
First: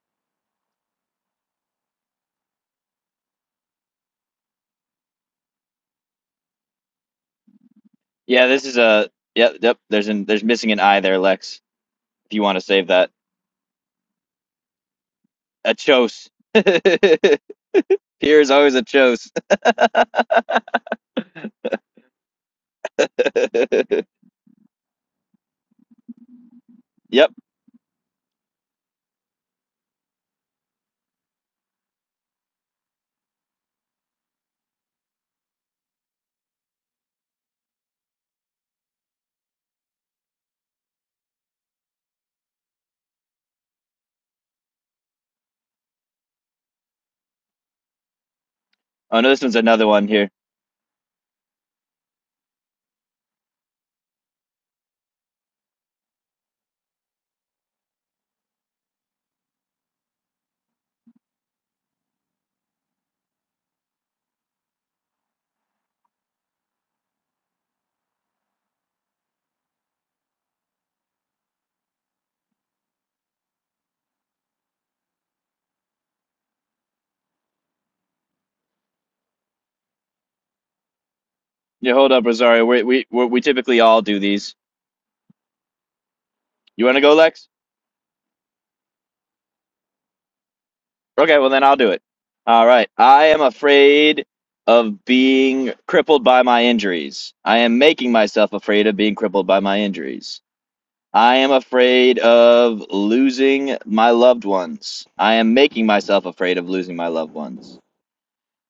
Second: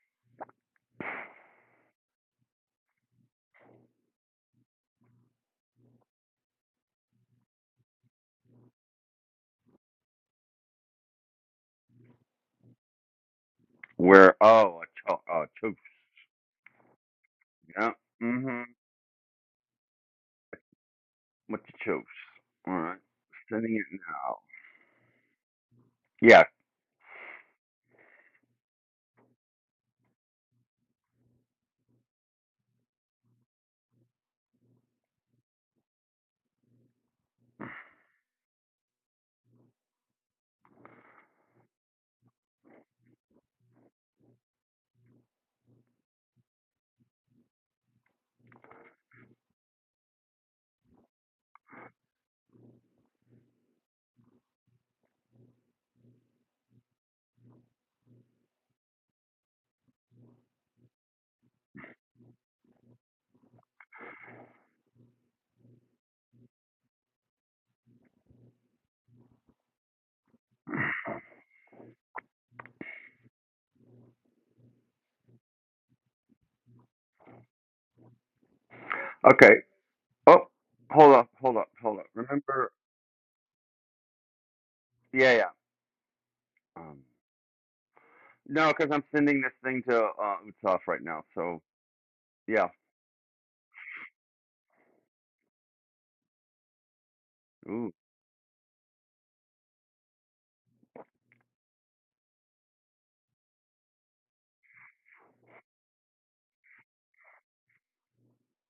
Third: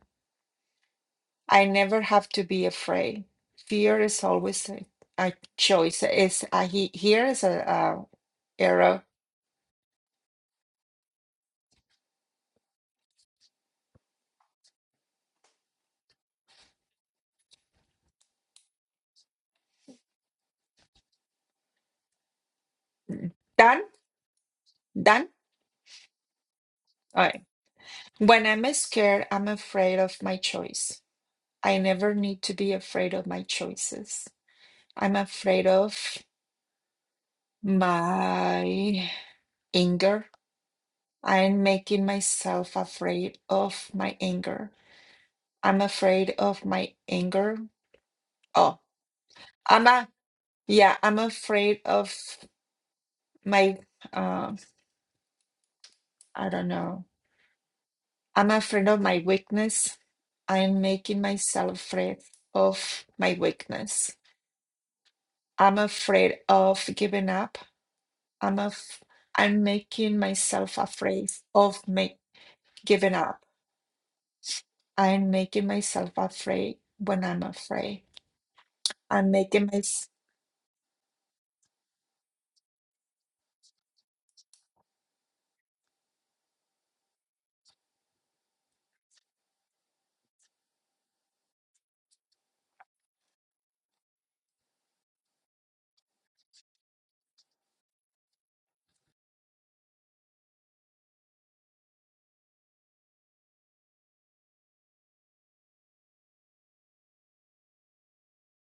Speaker 2: I never have to be afraid. Fear is always a, a choice. Is a, he, here is a, a
Speaker 3: Yeah, this is
Speaker 2: error.
Speaker 3: a yep, yep. There's an there's missing an eye there, Lex. If you want to save that,
Speaker 1: Where, oh, a cho- oh,
Speaker 3: a
Speaker 1: troops.
Speaker 3: chose. <laughs> here
Speaker 1: Yeah.
Speaker 3: is
Speaker 1: Mm-hmm.
Speaker 3: always a chose.
Speaker 1: With the troops. All right. Sending
Speaker 3: <laughs>
Speaker 2: Done,
Speaker 1: it now.
Speaker 2: done.
Speaker 1: Yeah.
Speaker 2: All
Speaker 3: yep.
Speaker 2: right. When I'm scared, I'm afraid of my choice. I never need to be afraid of my choices. I'm afraid of my anger. I'm making myself afraid of my anger. I'm afraid of my anger. Oh,
Speaker 3: Oh no, this one's
Speaker 2: I'm
Speaker 3: another one
Speaker 2: a,
Speaker 3: here.
Speaker 2: yeah, I'm afraid of. my uh, I don't know. I'm afraid of my weakness. I'm making myself afraid of my weakness. I'm afraid of giving up. I'm af- I'm making myself afraid of make giving up. I'm making myself afraid when I'm afraid. I'm
Speaker 1: Okay.
Speaker 2: making my
Speaker 1: Oh, hold up, hold up,
Speaker 3: Yeah,
Speaker 1: hold up.
Speaker 3: hold up, Rosario.
Speaker 1: Remember?
Speaker 3: We we we we typically all do these.
Speaker 1: Yeah, yeah.
Speaker 3: You want
Speaker 1: Um,
Speaker 3: to go, Lex?
Speaker 1: no, because I'm sending this thing to uh, Utsav right now.
Speaker 3: Okay, well
Speaker 1: So,
Speaker 3: then I'll do it. All
Speaker 1: yeah.
Speaker 3: right. I am afraid of being crippled by my injuries. I am
Speaker 1: Ooh.
Speaker 3: making myself afraid of being crippled by my injuries. I am afraid of losing my loved ones. I am making myself afraid of losing my loved ones.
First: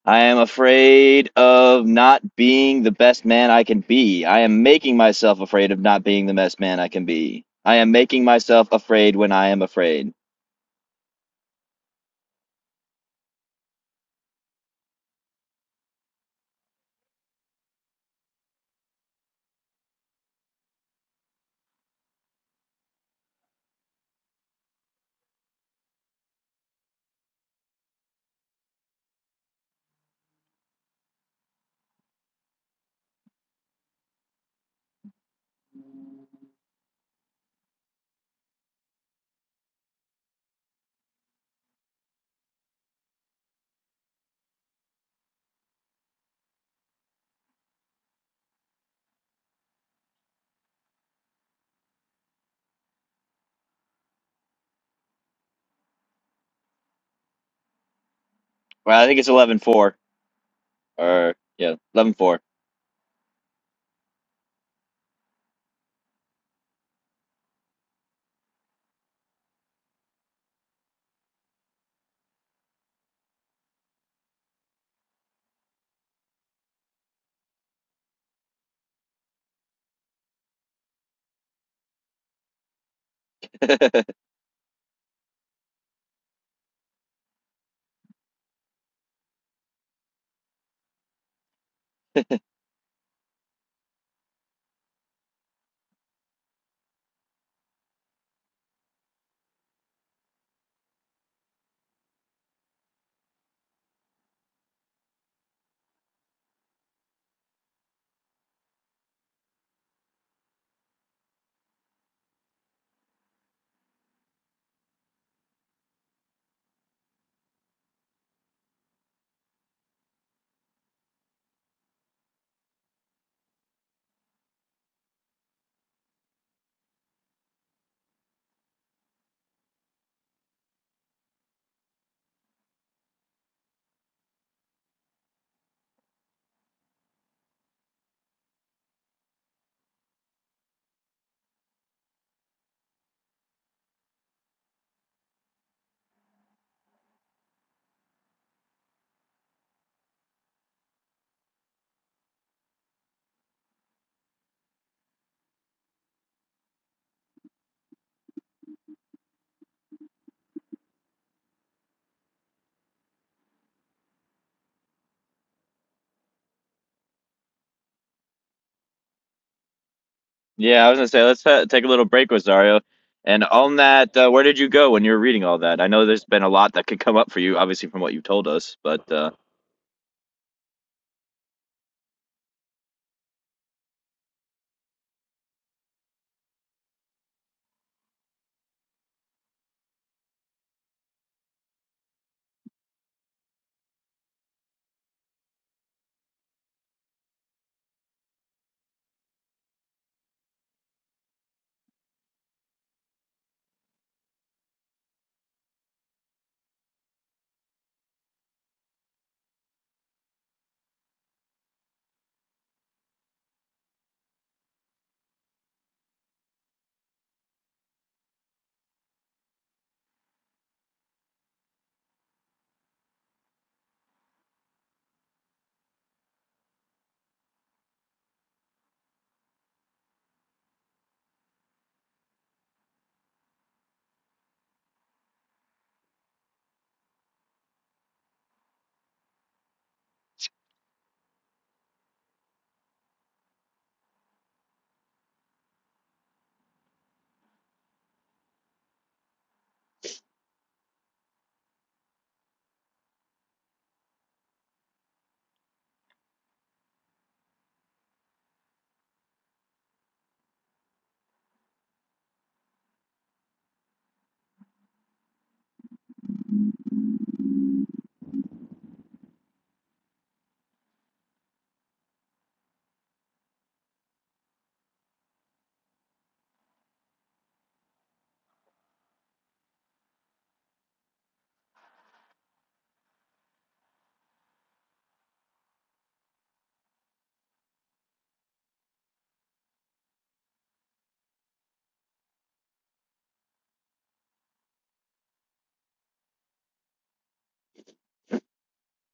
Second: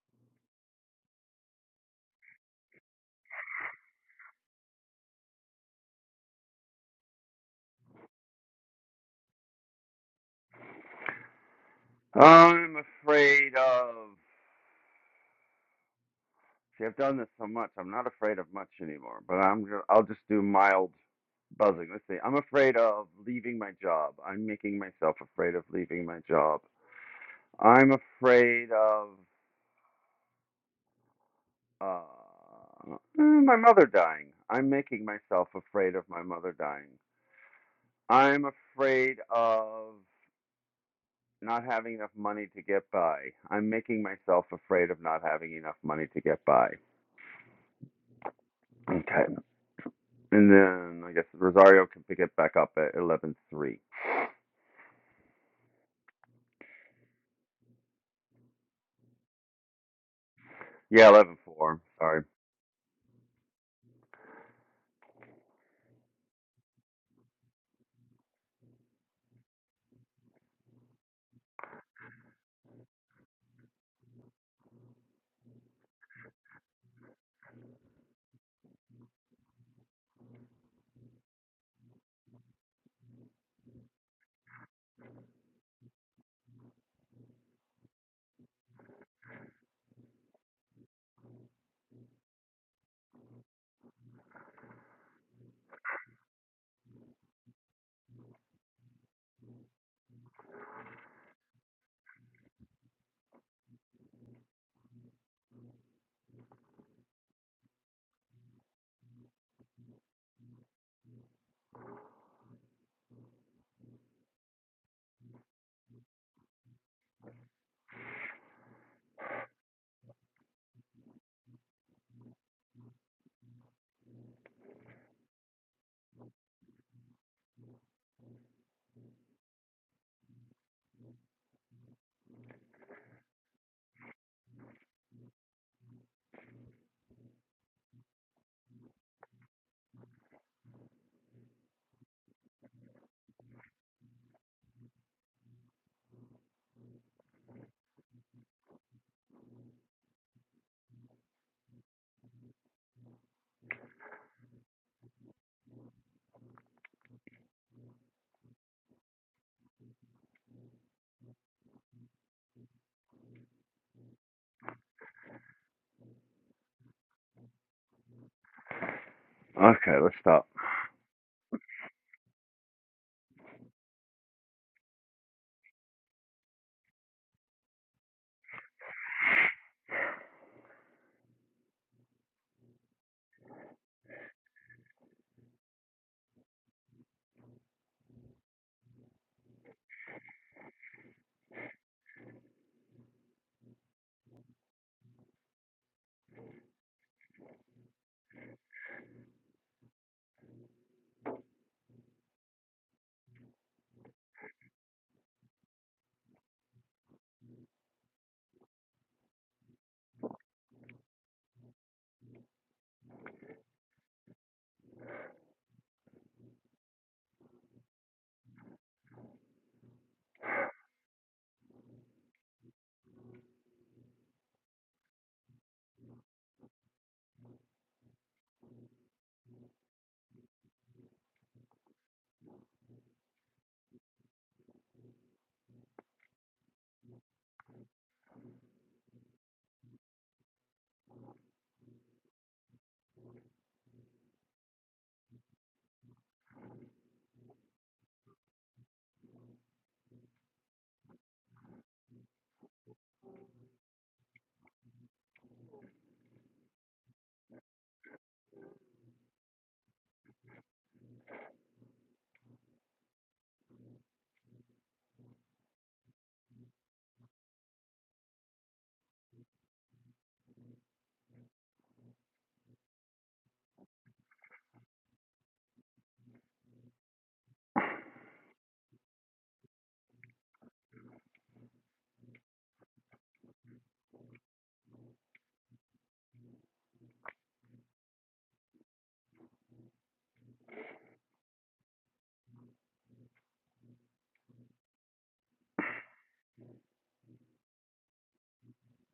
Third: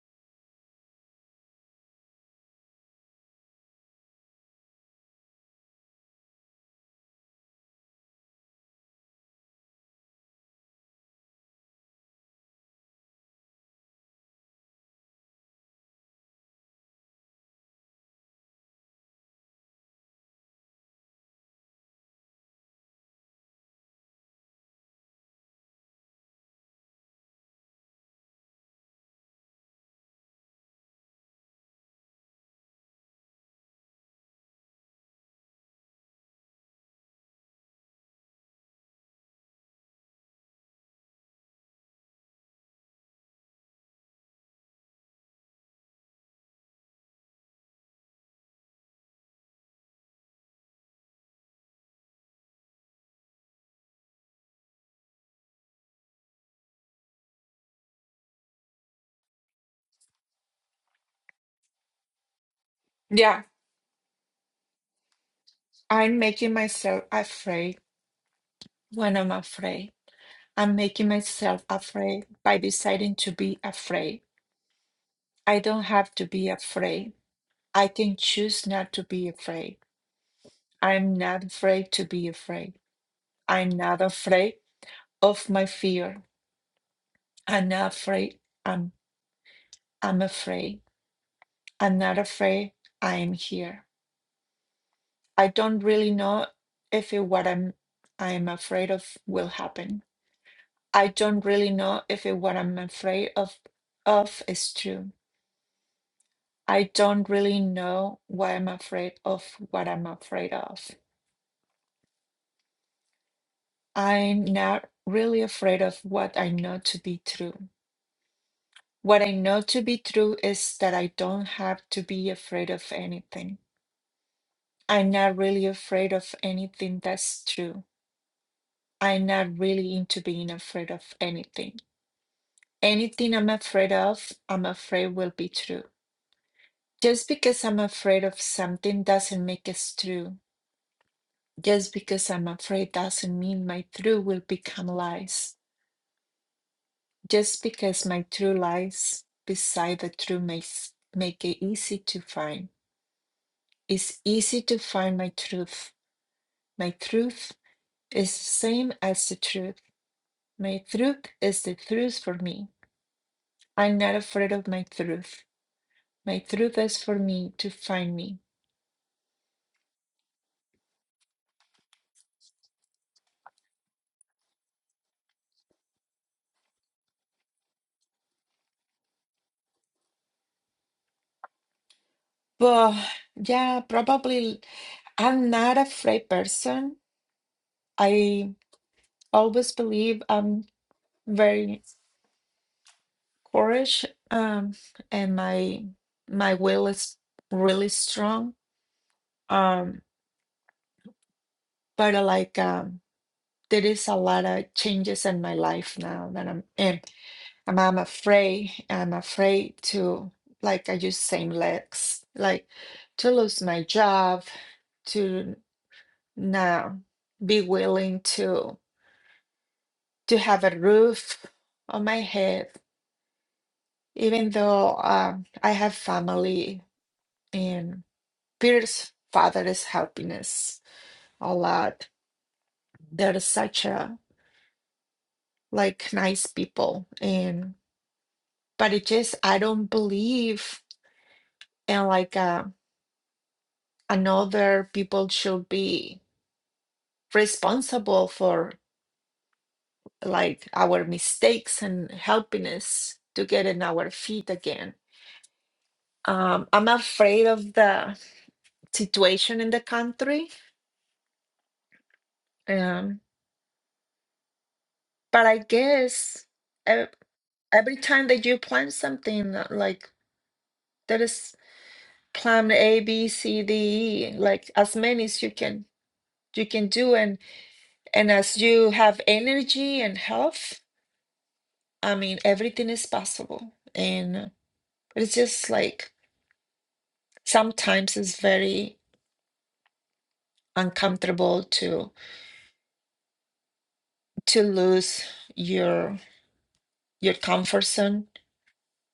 Speaker 3: I am afraid of not being the best man I can be. I am making myself afraid of not being the best man I can be. I am making myself afraid when I am afraid.
Speaker 1: I'm afraid of. See, I've done this so much, I'm not afraid of much anymore. But I'm ju- I'll just do mild buzzing. Let's see. I'm afraid of leaving my job. I'm making myself afraid of leaving my job. I'm afraid of uh, mm, my mother dying. I'm making myself afraid of my mother dying. I'm afraid of not having enough money to get by. I'm making myself afraid of not having enough money to get by. Okay. And then I guess Rosario can pick it back up at 11.3.
Speaker 3: Well, I think it's eleven four.
Speaker 1: Yeah,
Speaker 3: or yeah,
Speaker 1: 11.4.
Speaker 3: eleven
Speaker 1: Sorry.
Speaker 3: four.
Speaker 2: yeah. I'm making myself afraid when I'm afraid. I'm making myself afraid by deciding to be afraid. I don't have to be afraid. I can choose not to be afraid. I'm not afraid to be afraid. I'm not afraid of my fear. I'm not afraid. I'm I'm afraid. I'm not
Speaker 3: <laughs>
Speaker 2: afraid. I am here. I don't really know if it, what I'm I am afraid of will happen. I don't really know if it, what I'm afraid of of is true. I don't really know why I'm afraid of what I'm afraid of. I'm not really afraid of what I know to be true. What I know to be true is that I don't have to be afraid of anything. I'm not really afraid of anything that's true. I'm not really into being afraid of anything. Anything I'm afraid of, I'm afraid will be true. Just because I'm afraid of something doesn't make it true. Just because I'm afraid doesn't mean my true will become lies. Just because my true lies beside the true makes make it easy to find. It's easy to find my truth. My truth is the same as the truth. My truth is the truth for me. I'm not afraid of my truth. My truth is for me to find me.
Speaker 1: Okay, let's stop.
Speaker 3: Yeah, I was gonna say let's uh, take a little break, Rosario. And on that, uh, where did you go when you were reading all that? I know there's been a lot that could come up for you, obviously from what you told us, but uh,
Speaker 2: Well, yeah, probably I'm not a afraid person. I always believe I'm very courage um and my my will is really strong um but uh, like um there is a lot of changes in my life now that I'm in I'm, I'm afraid I'm afraid to like I use same legs like to lose my job to now be willing to to have a roof on my head even though um I have family Peter's father's happiness a lot. They're such a like nice people, and but it just I don't believe in like uh, another people should be responsible for like our mistakes and helping us to get in our feet again. Um, I'm afraid of the situation in the country, um, but I guess ev- every time that you plan something uh, like there is. plan A, B, C, D, E, like as many as you can you can do and and as you have energy and health, I mean everything is possible. And it's just like sometimes it's very uncomfortable to to lose your your comfort zone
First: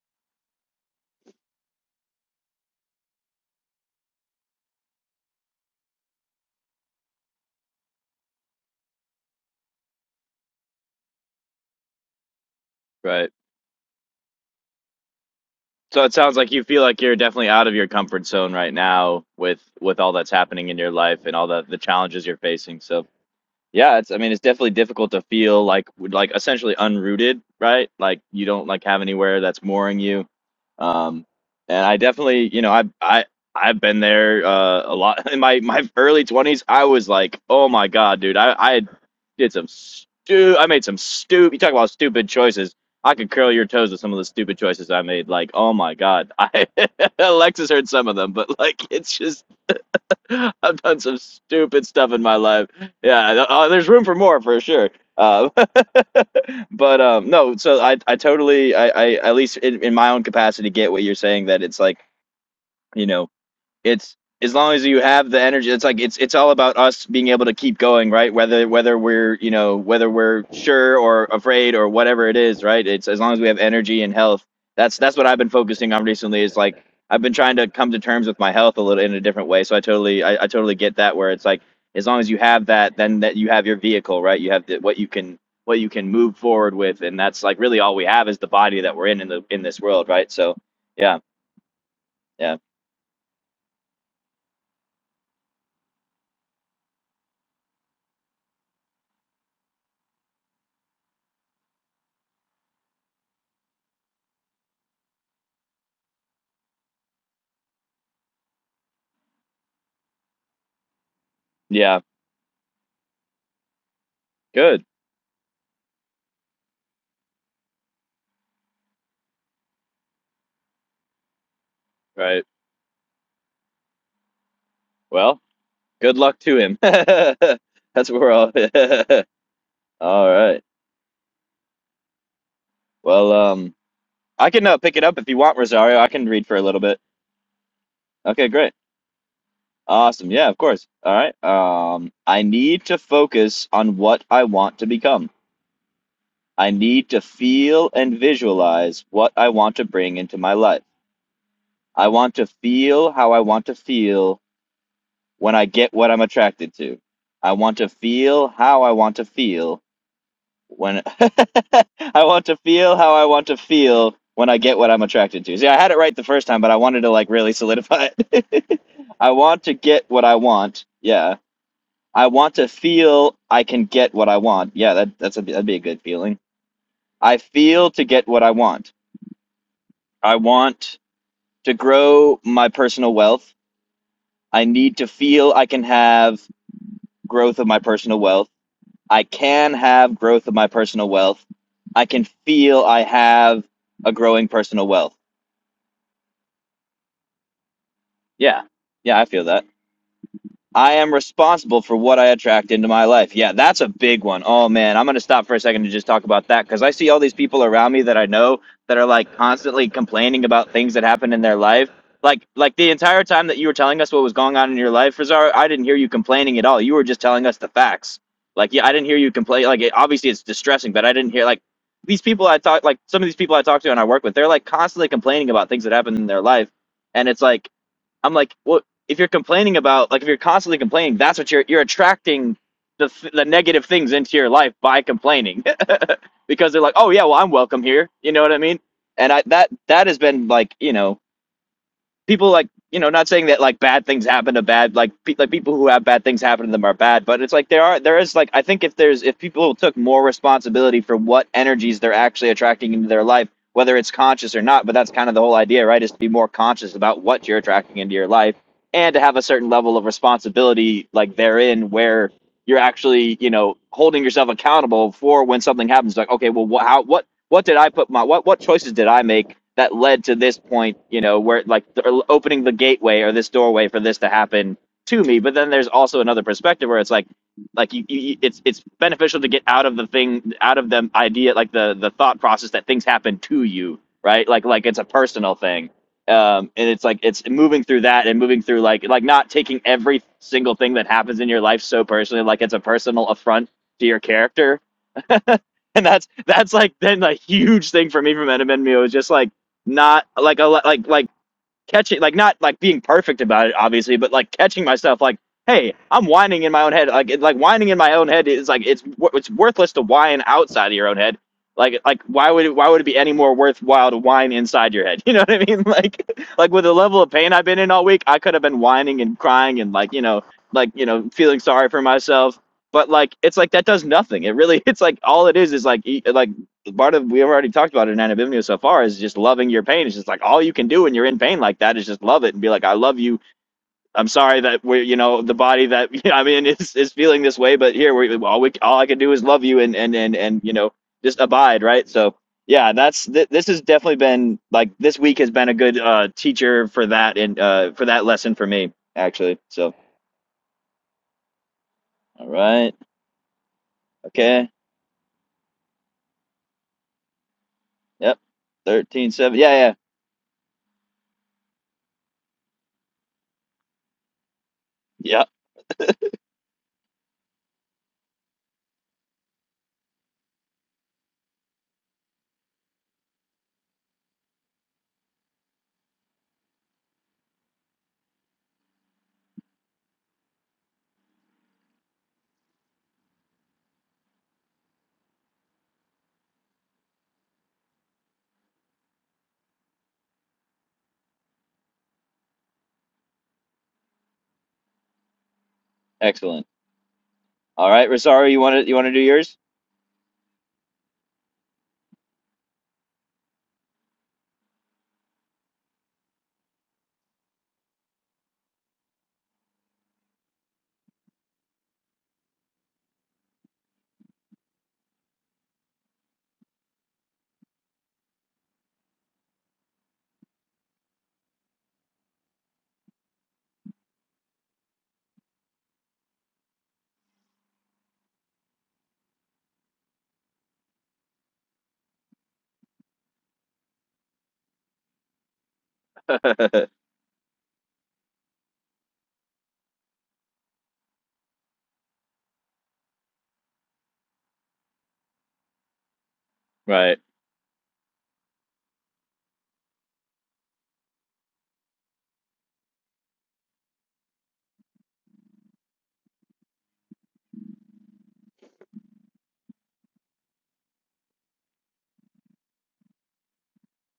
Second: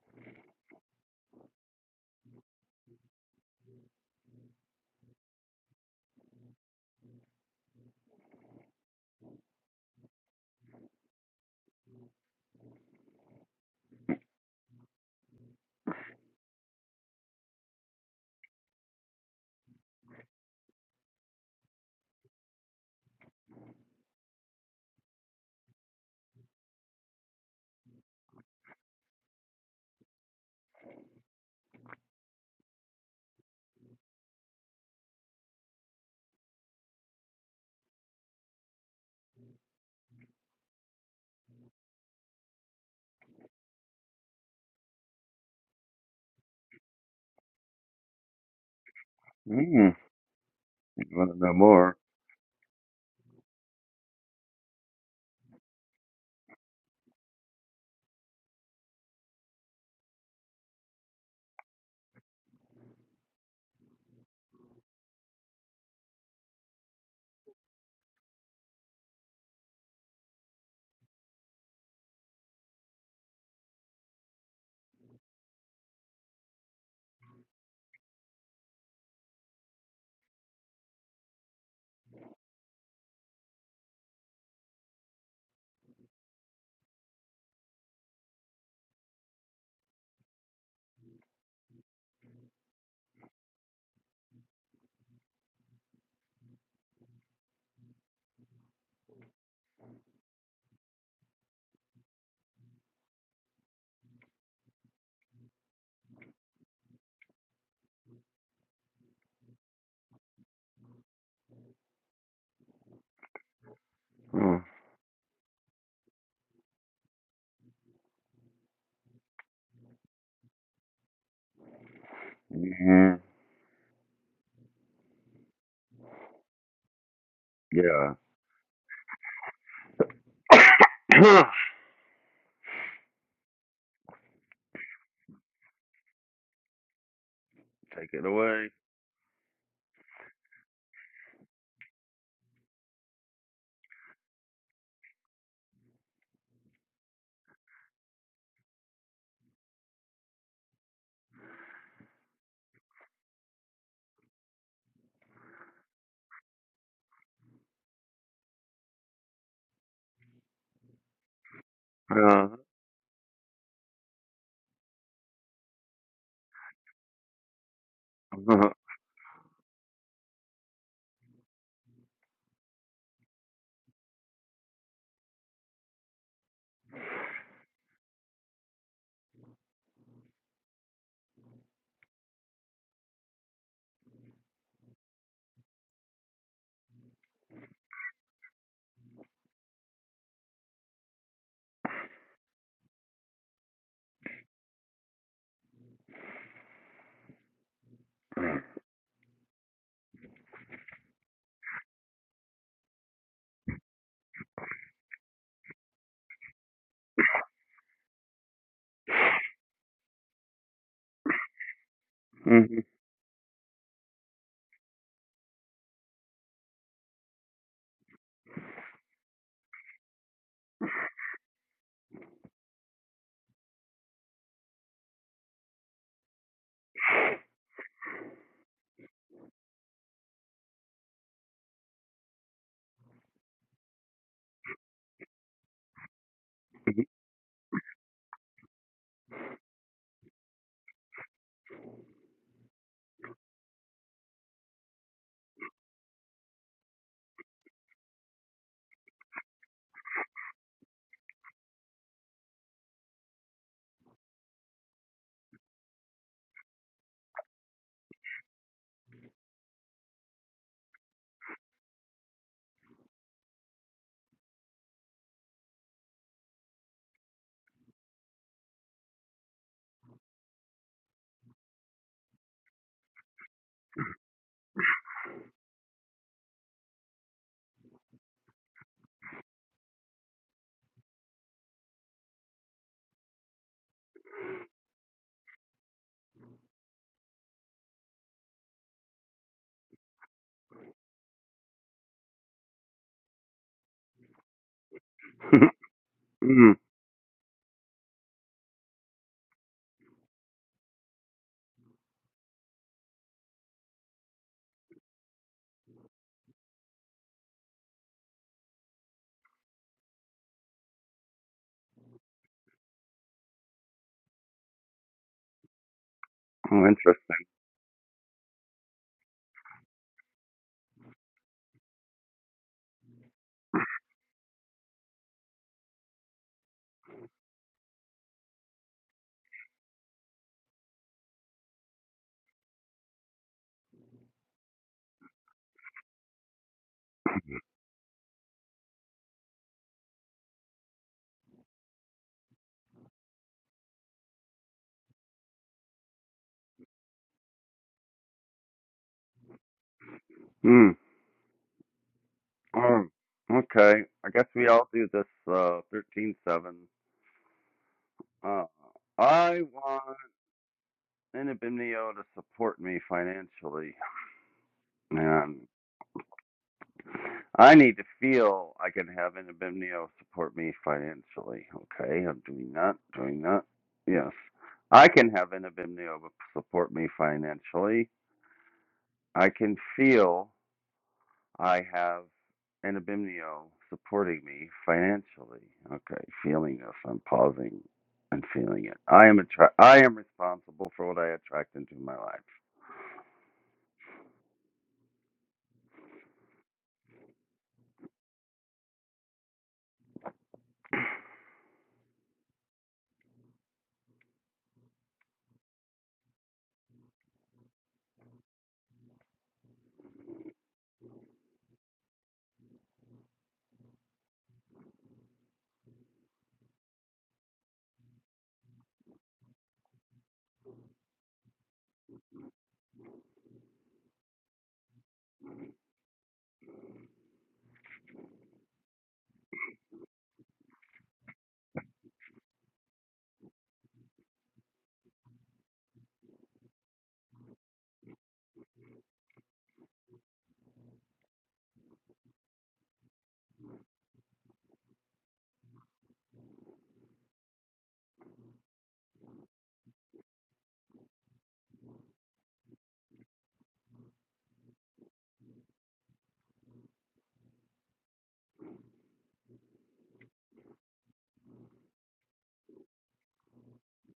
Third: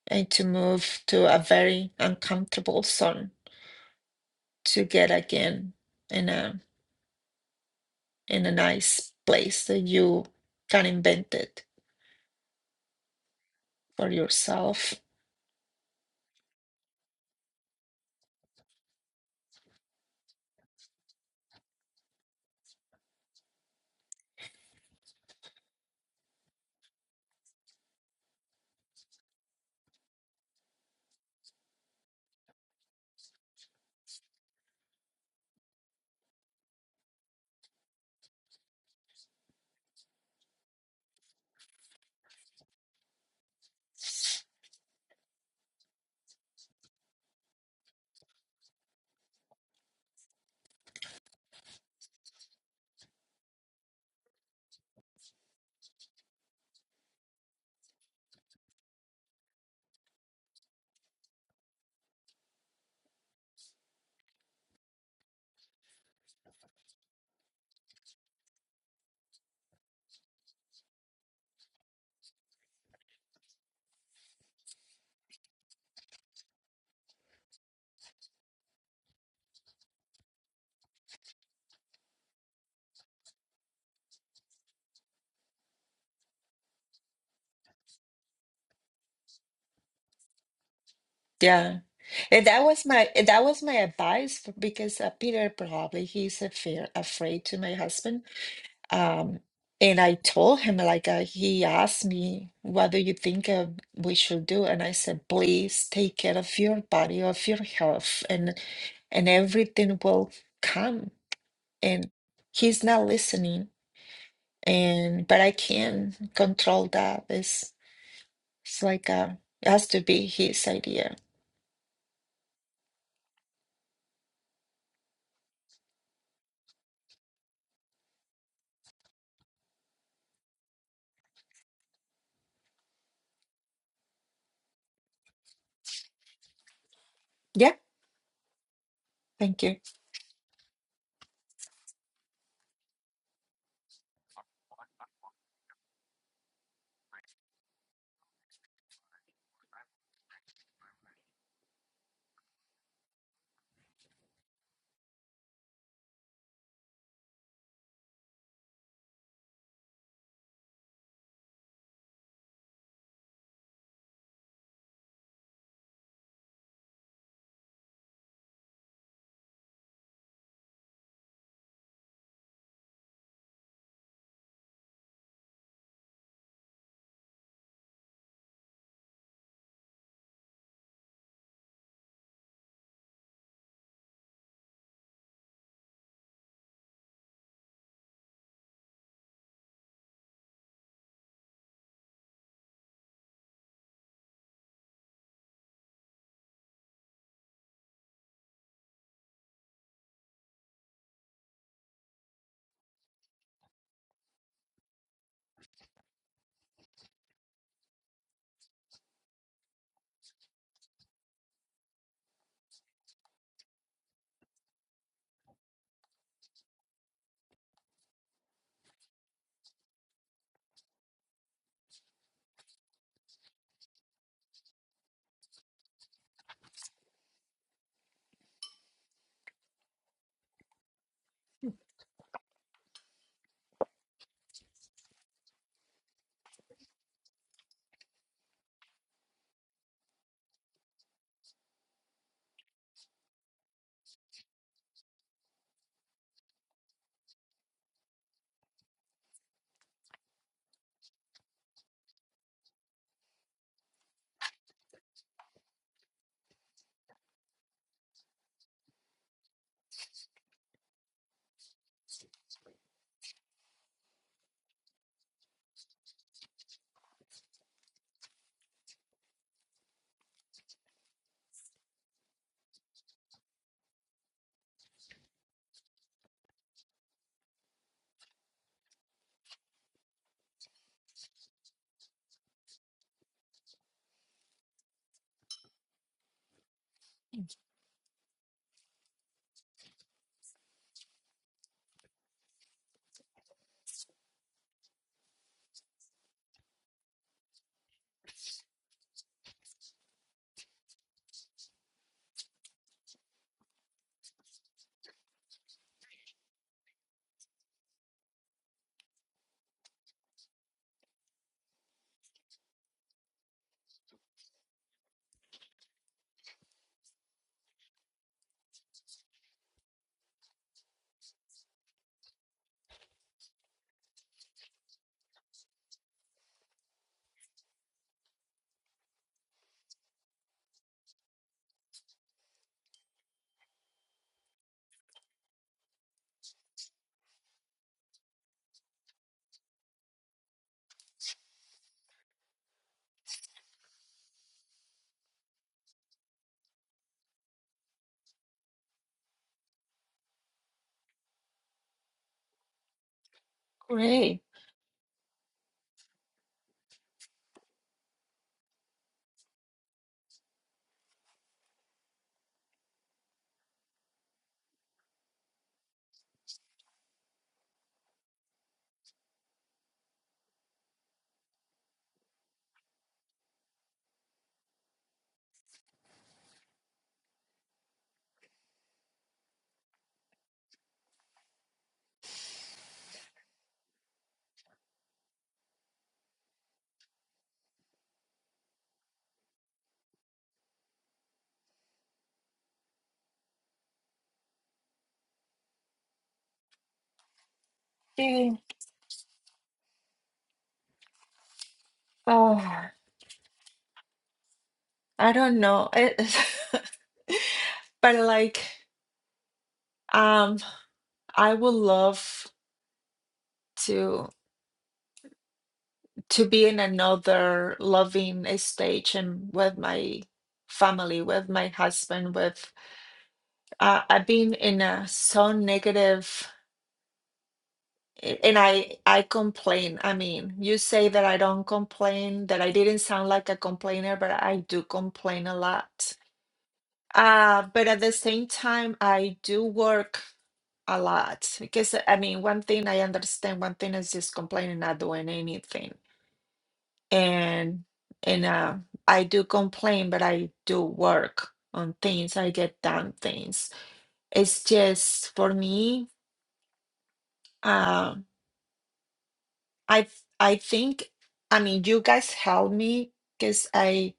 Speaker 2: and to move to a very uncomfortable zone to get again in a in a nice place that you can invent it
Speaker 3: right.
Speaker 2: for yourself.
Speaker 3: So it sounds like you feel like you're definitely out of your comfort zone right now with with all that's happening in your life and all the the challenges you're facing. So Yeah, it's I mean it's definitely difficult to feel like like essentially unrooted, right? Like you don't like have anywhere that's mooring you. Um and I definitely, you know, I I I've been there uh a lot <laughs> in my my early 20s. I was like, "Oh my God, dude. I I did some stu I made some stupid you talk about stupid choices. I could curl your toes with some of the stupid choices I made. Like, "Oh my God. <laughs> I Alexis heard some of them, but like it's just
Speaker 1: Mm,
Speaker 3: <laughs> I've done
Speaker 1: you
Speaker 3: some
Speaker 1: want to know
Speaker 3: stupid
Speaker 1: more?
Speaker 3: stuff in my life. Yeah, uh, there's room for more for sure. Uh, <laughs> but um, no, so I I totally I, I at least in, in my own capacity get what you're saying that it's like you know it's as long as you have the energy it's like it's it's all about us being able to keep going right whether whether we're you know whether we're sure or afraid or whatever it is right it's as long as we have energy and health that's that's what i've been focusing on recently is like i've been trying to come to terms with my health a little in a different way so i totally i, I totally get that where it's like as long as you have that then that you have your vehicle right you have the, what you can what you can move forward with and that's like really all we have is the body that we're in in the in this world right so yeah
Speaker 2: Yeah. And
Speaker 3: yeah
Speaker 2: that was my that was my advice for, because uh, Peter probably he's a fear afraid to my husband. Um, and I told him like uh, he asked me, "What do you think uh, we should do?" And I said, "Please take care of your body, of your health, and and everything will come."
Speaker 3: yeah
Speaker 2: And he's not listening.
Speaker 1: Oh,
Speaker 3: good
Speaker 2: And but I can't control that. It's it's like uh, it has to be his idea.
Speaker 3: right
Speaker 1: mhm,
Speaker 3: Well, good luck to him. <laughs> That's
Speaker 1: Yeah.
Speaker 3: where all. <laughs> all right.
Speaker 1: <coughs>
Speaker 3: Well, um, I can uh, pick it up if you want, Rosario. I can read for a little bit.
Speaker 2: Yeah,
Speaker 1: Take it
Speaker 3: Okay,
Speaker 1: away.
Speaker 3: great.
Speaker 2: thank you.
Speaker 3: Awesome. Yeah, of course. All right. Um, I need to focus on what I want to become. I need to feel and visualize what I want to bring into my life. I want to feel how I want to feel when I get what I'm attracted to. I want to feel how I want to feel when <laughs> I want
Speaker 1: Uh,
Speaker 3: to feel how I want to feel when I get what I'm attracted to. See, I had it right the first time, but I wanted to like really solidify
Speaker 1: <laughs>
Speaker 3: it. <laughs> I want to get what I want. Yeah. I want to feel I can get what I want. Yeah, that that's a that'd be a good feeling. I feel to get what I want. I want to grow my personal wealth. I need to feel I can have growth of my personal wealth. I can have growth of my personal wealth. I can feel I have a growing personal wealth. Yeah. Yeah, I feel that. I am responsible for what I attract into my life. Yeah, that's a big one. Oh man, I'm going to stop for a second to just talk about that because I see all these people around me that I know that are like constantly complaining about things that happened in their life. Like, like
Speaker 1: mhm,
Speaker 3: the entire time that you were telling us what was going on in your life, Rizar, I didn't hear you complaining at all. You were just telling us the facts. Like, yeah, I didn't hear you complain. Like, it, obviously it's distressing, but I didn't hear like these people I talk, like some of these people I talk to and I work with, they're like constantly complaining about things that happened in their life, and it's like I'm like, well, if you're complaining about like if you're constantly complaining that's what you're you're attracting the the negative things into your life by complaining <laughs> because they're like
Speaker 1: <laughs>
Speaker 3: oh yeah well i'm welcome here you know what i mean and i that that has been like you know people like you know not saying that like bad things happen to bad like pe- like people who have bad things happen to them are bad but it's like there are there is like i think if there's if people took more responsibility for what energies they're actually attracting into their life whether it's conscious or not but that's kind of the whole idea right is to be more conscious about what you're attracting into your life and to have a certain level of responsibility like therein where you're actually you know holding yourself accountable for when something happens like okay well wh- how what what did I put my what what choices did I make that led to this point? You know, where like the, opening the gateway or this doorway for this to happen to me. But then there's also another perspective where it's like, like you, you you- it's it's beneficial to get out of the thing, out of the idea, like the the thought process that things happen to you, right? Like like it's a personal thing. Um, and it's like it's moving through that and moving through like like not taking every single thing that happens in your life so personally, like it's a personal affront to your character <laughs> and that's that's like been a huge thing for me from Edmund Mio is just like not like a like like catching like not like being perfect about it obviously but like catching myself like hey i'm whining in my own head like it, like whining in my own head is like it's wor- it's worthless to whine outside of your own head like like why would it, why would it be any more worthwhile to whine inside your head <laughs> you know what i mean <laughs> like like with
Speaker 1: oh,
Speaker 3: the level of
Speaker 1: interesting.
Speaker 3: pain i've been in all week i could have been whining and crying and like you know like you know feeling sorry for myself but like it's like that does nothing it really <laughs> it's like all it is is like e- like part of we've already talked about it in anabimnio so far is just loving your pain it's just like all you can do when you're in pain like that is just love it and be like i love you i'm sorry that we're you know the body that <laughs> you know, i mean is is feeling this way but here we all we all i can do is love you and and and, and you know just abide right so yeah that's th- this has definitely been like this week has been a good uh teacher for that and uh for that lesson for me actually so
Speaker 1: Mm,
Speaker 3: all right
Speaker 1: mm. Okay, I
Speaker 2: Great.
Speaker 1: guess we
Speaker 3: okay
Speaker 1: all do this uh, 13.7.
Speaker 3: yep
Speaker 1: Uh,
Speaker 3: 13 7,
Speaker 1: I
Speaker 3: yeah yeah
Speaker 1: want Inabimnio to support me financially.
Speaker 3: yep,
Speaker 1: And I need to feel I can have Anabimnio support me financially. Okay, I'm doing that, doing that. Yes. I can have Anabimnio support me financially. I can feel I have Anabimnio supporting me financially. Okay, feeling this. I'm pausing and feeling it. I am attra- I am responsible for what I attract into my life.
Speaker 3: excellent all right rosario
Speaker 2: Yay.
Speaker 3: you want to you want to do yours
Speaker 2: Oh, I don't know. It, <laughs> but like, um, I would love to to be in another loving stage and with my family, with my husband, with uh, I've been in a so negative a- and I I complain. I mean, you say that I don't complain, that I didn't sound like a complainer, but I do complain a lot.
Speaker 3: <laughs>
Speaker 2: Uh, but at the same time, I do work a lot because uh, I mean, one thing I understand, one thing is just complaining, not doing anything,
Speaker 3: Right.
Speaker 2: and and uh, I do complain, but I do work on things. I get done things. It's just for me. Um, I I think I mean you guys help me because I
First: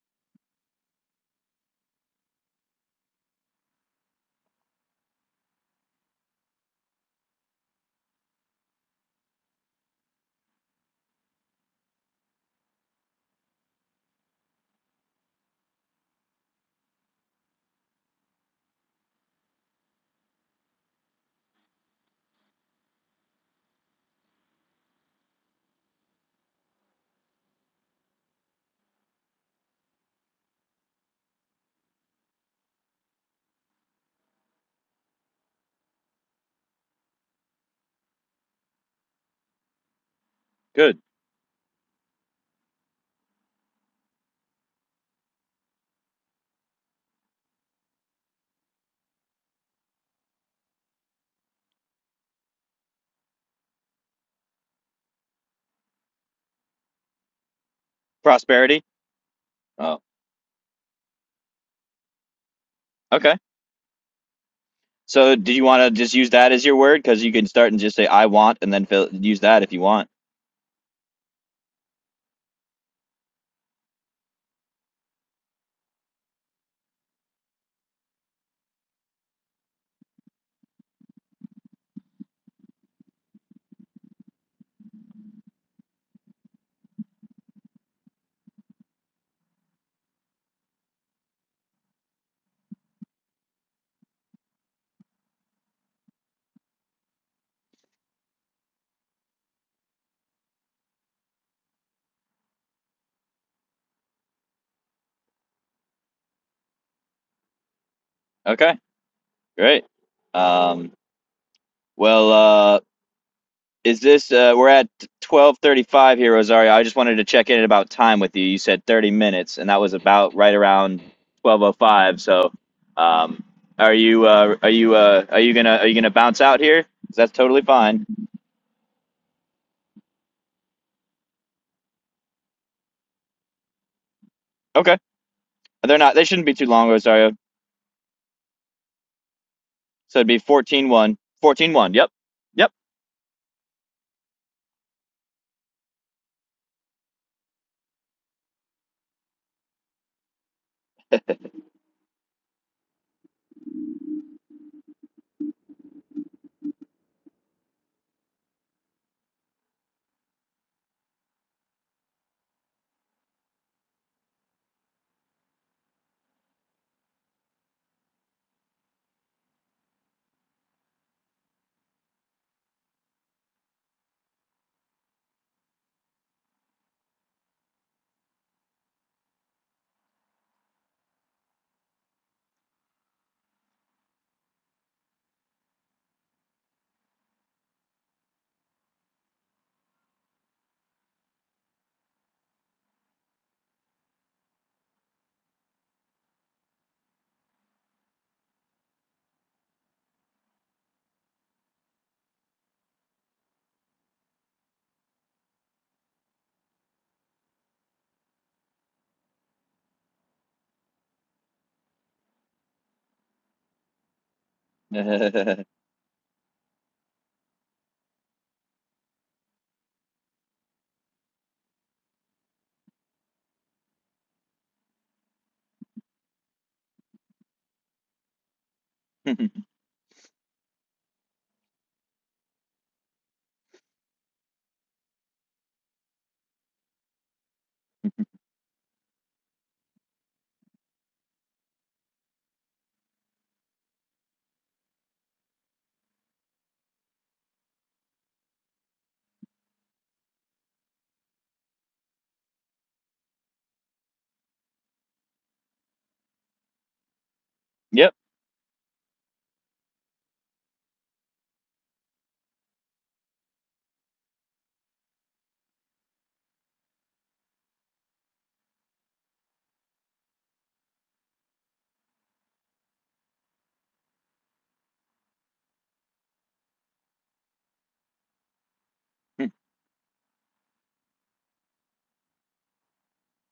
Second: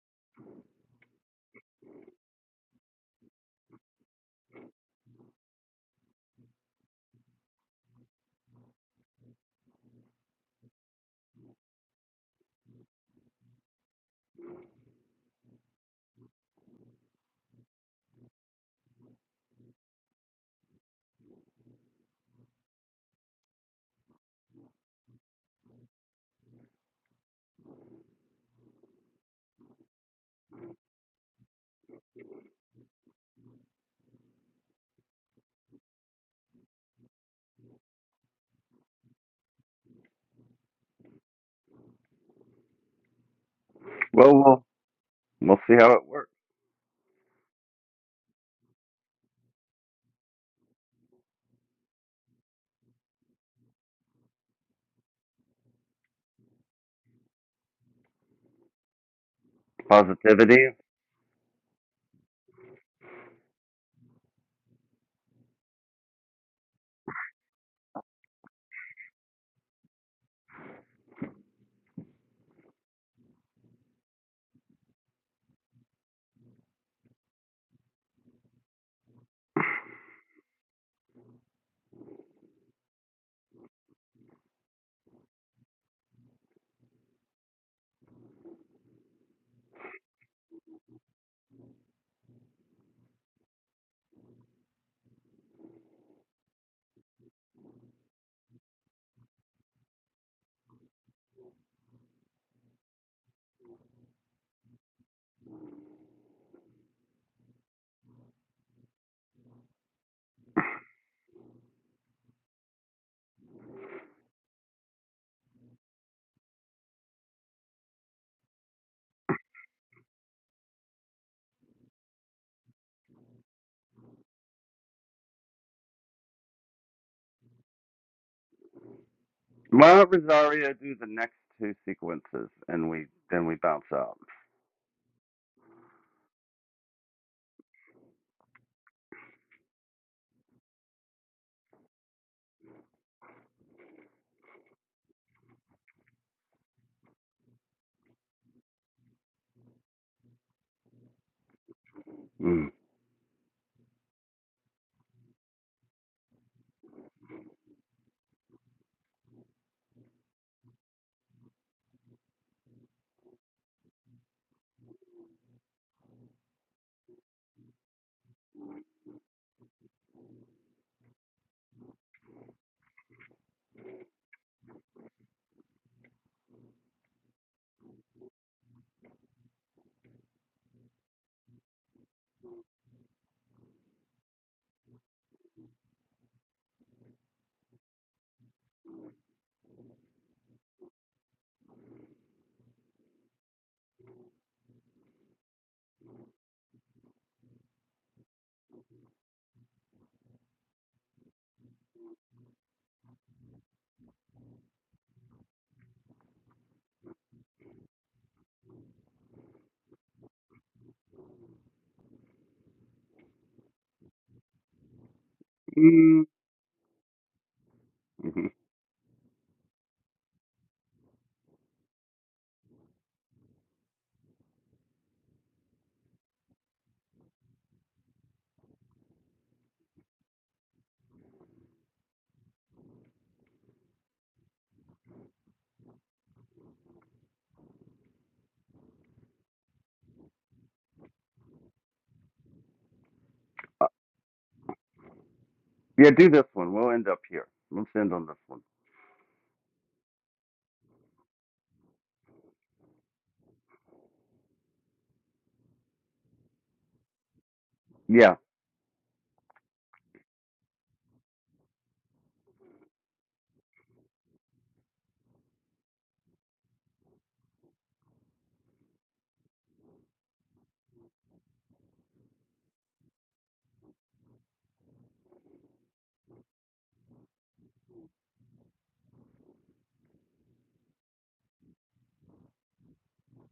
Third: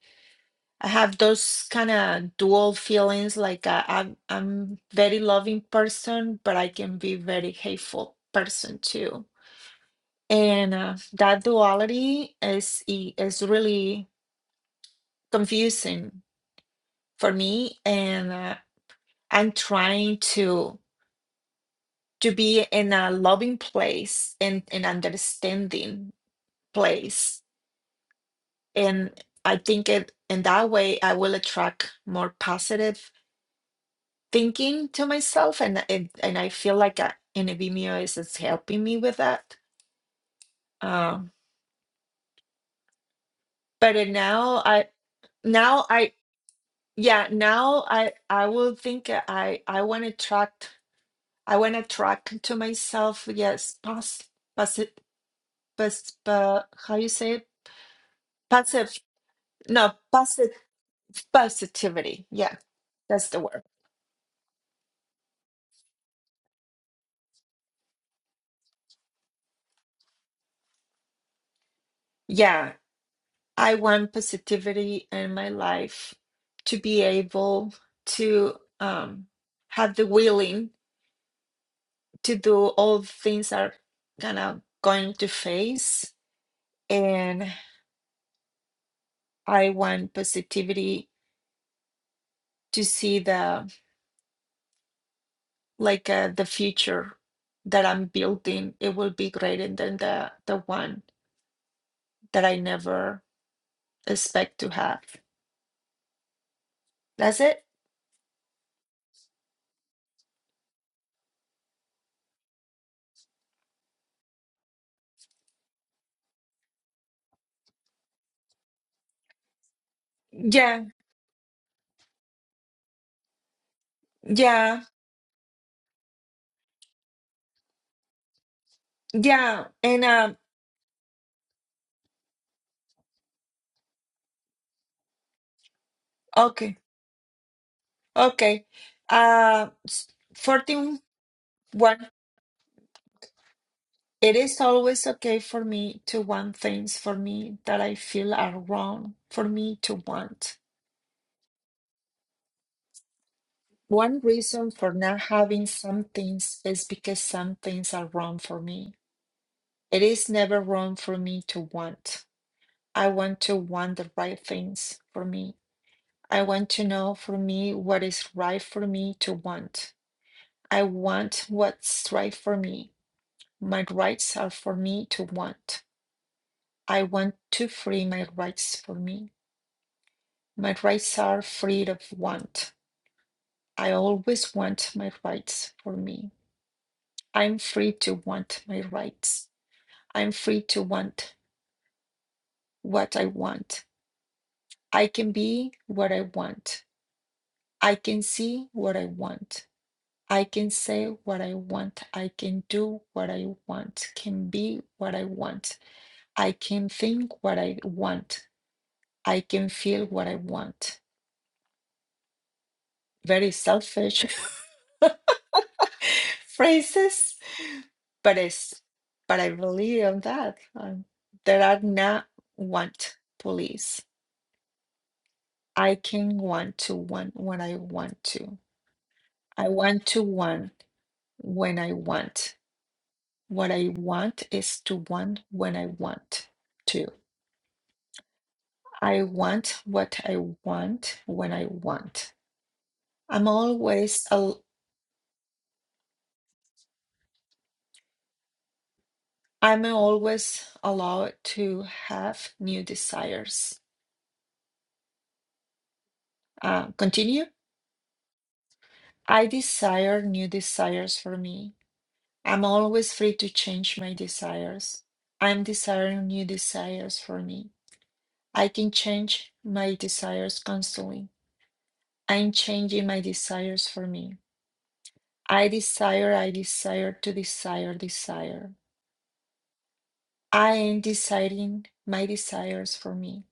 Speaker 2: I have those kind of dual feelings. Like uh, I'm I'm very loving person, but I can be very hateful person too And uh, that duality is i- is really confusing for me, and uh, I'm trying to to be in a loving place and an understanding place. And I think it in that way I will attract more positive thinking to myself, and and, and I feel like uh, in Vimeo is is helping me with that.
Speaker 3: Good.
Speaker 2: Um, but uh,
Speaker 1: Well,
Speaker 2: now
Speaker 1: we'll,
Speaker 2: I
Speaker 1: we'll see
Speaker 2: now
Speaker 1: how it
Speaker 2: I
Speaker 1: works.
Speaker 2: Yeah, now I I will think uh, I I want to track I want to track to myself. Yes, pass passive pass uh, how you say it?
Speaker 3: Prosperity.
Speaker 2: Passive no
Speaker 3: Oh,
Speaker 2: passive
Speaker 1: Positivity.
Speaker 2: positivity. Yeah, that's
Speaker 3: okay.
Speaker 2: the word.
Speaker 3: So, do you want to just use that as your word? Because you can start and just say "I want" and then fill, use that if you want.
Speaker 2: Yeah, I want positivity in my life to be able to um have the willing to do all things are gonna going to face and I want positivity to see the like uh, the future that I'm building. It will be greater than the the one that I never expect to have. That's it.
Speaker 3: Okay. Great. Um, well, uh, is this? Uh, we're at twelve thirty-five here, Rosario. I just wanted to check in about time with you. You said thirty minutes, and that was about right
Speaker 2: Yeah,
Speaker 3: around twelve oh five. So, um, are you? Uh, are
Speaker 2: yeah,
Speaker 3: you? Uh, are you gonna? Are you gonna bounce out here? 'Cause That's totally fine.
Speaker 2: yeah.
Speaker 1: Why
Speaker 2: And
Speaker 1: don't
Speaker 2: um,
Speaker 1: Rosario, do the next two sequences, and we then we bounce out.
Speaker 3: Okay. They're not. They shouldn't be too
Speaker 2: okay,
Speaker 3: long, Rosario.
Speaker 2: okay. Uh, s-
Speaker 3: So it'd be 14
Speaker 2: fourteen
Speaker 3: 1. fourteen one.
Speaker 2: one.
Speaker 3: Yep.
Speaker 2: It is always okay for me to want things for me that I feel are wrong for me to want.
Speaker 1: Mm.
Speaker 2: One reason for not having some things is because some things are wrong for me It is never wrong for me to want. I want to want the right things for me. I want to know for me what is right for me to want. I want what's right for me. My rights are for me to want. I want to free my rights for me. My rights are free of want. I always want my rights for me. I'm free to want my rights. I'm free to want what I want. I can be what I want. I can see what I want. I can say what I want. I can do what I want. Can be what I want. I can think what I want. I can feel what I want. Very selfish <laughs>
Speaker 3: Yep.
Speaker 1: Mm.
Speaker 2: phrases, but
Speaker 1: hmm
Speaker 2: it's but I believe on that. Um, there are not want police. I can want to want when I want to.
Speaker 3: <laughs>
Speaker 2: I want to want when I want. What I want is to want when I want to. I want what I want when I want. I'm
Speaker 1: Uh,
Speaker 2: always al-
Speaker 1: yeah, do this one. We'll end up here. Let's end on this one.
Speaker 2: I'm always allowed to have new desires. Uh, continue.
Speaker 3: yep.
Speaker 1: Yeah.
Speaker 2: I desire new desires for me. I'm always free to change my desires. I'm desiring new desires for me. I can change my desires constantly. I'm changing my desires for me. I desire, I desire to desire, desire. I am deciding my desires for me.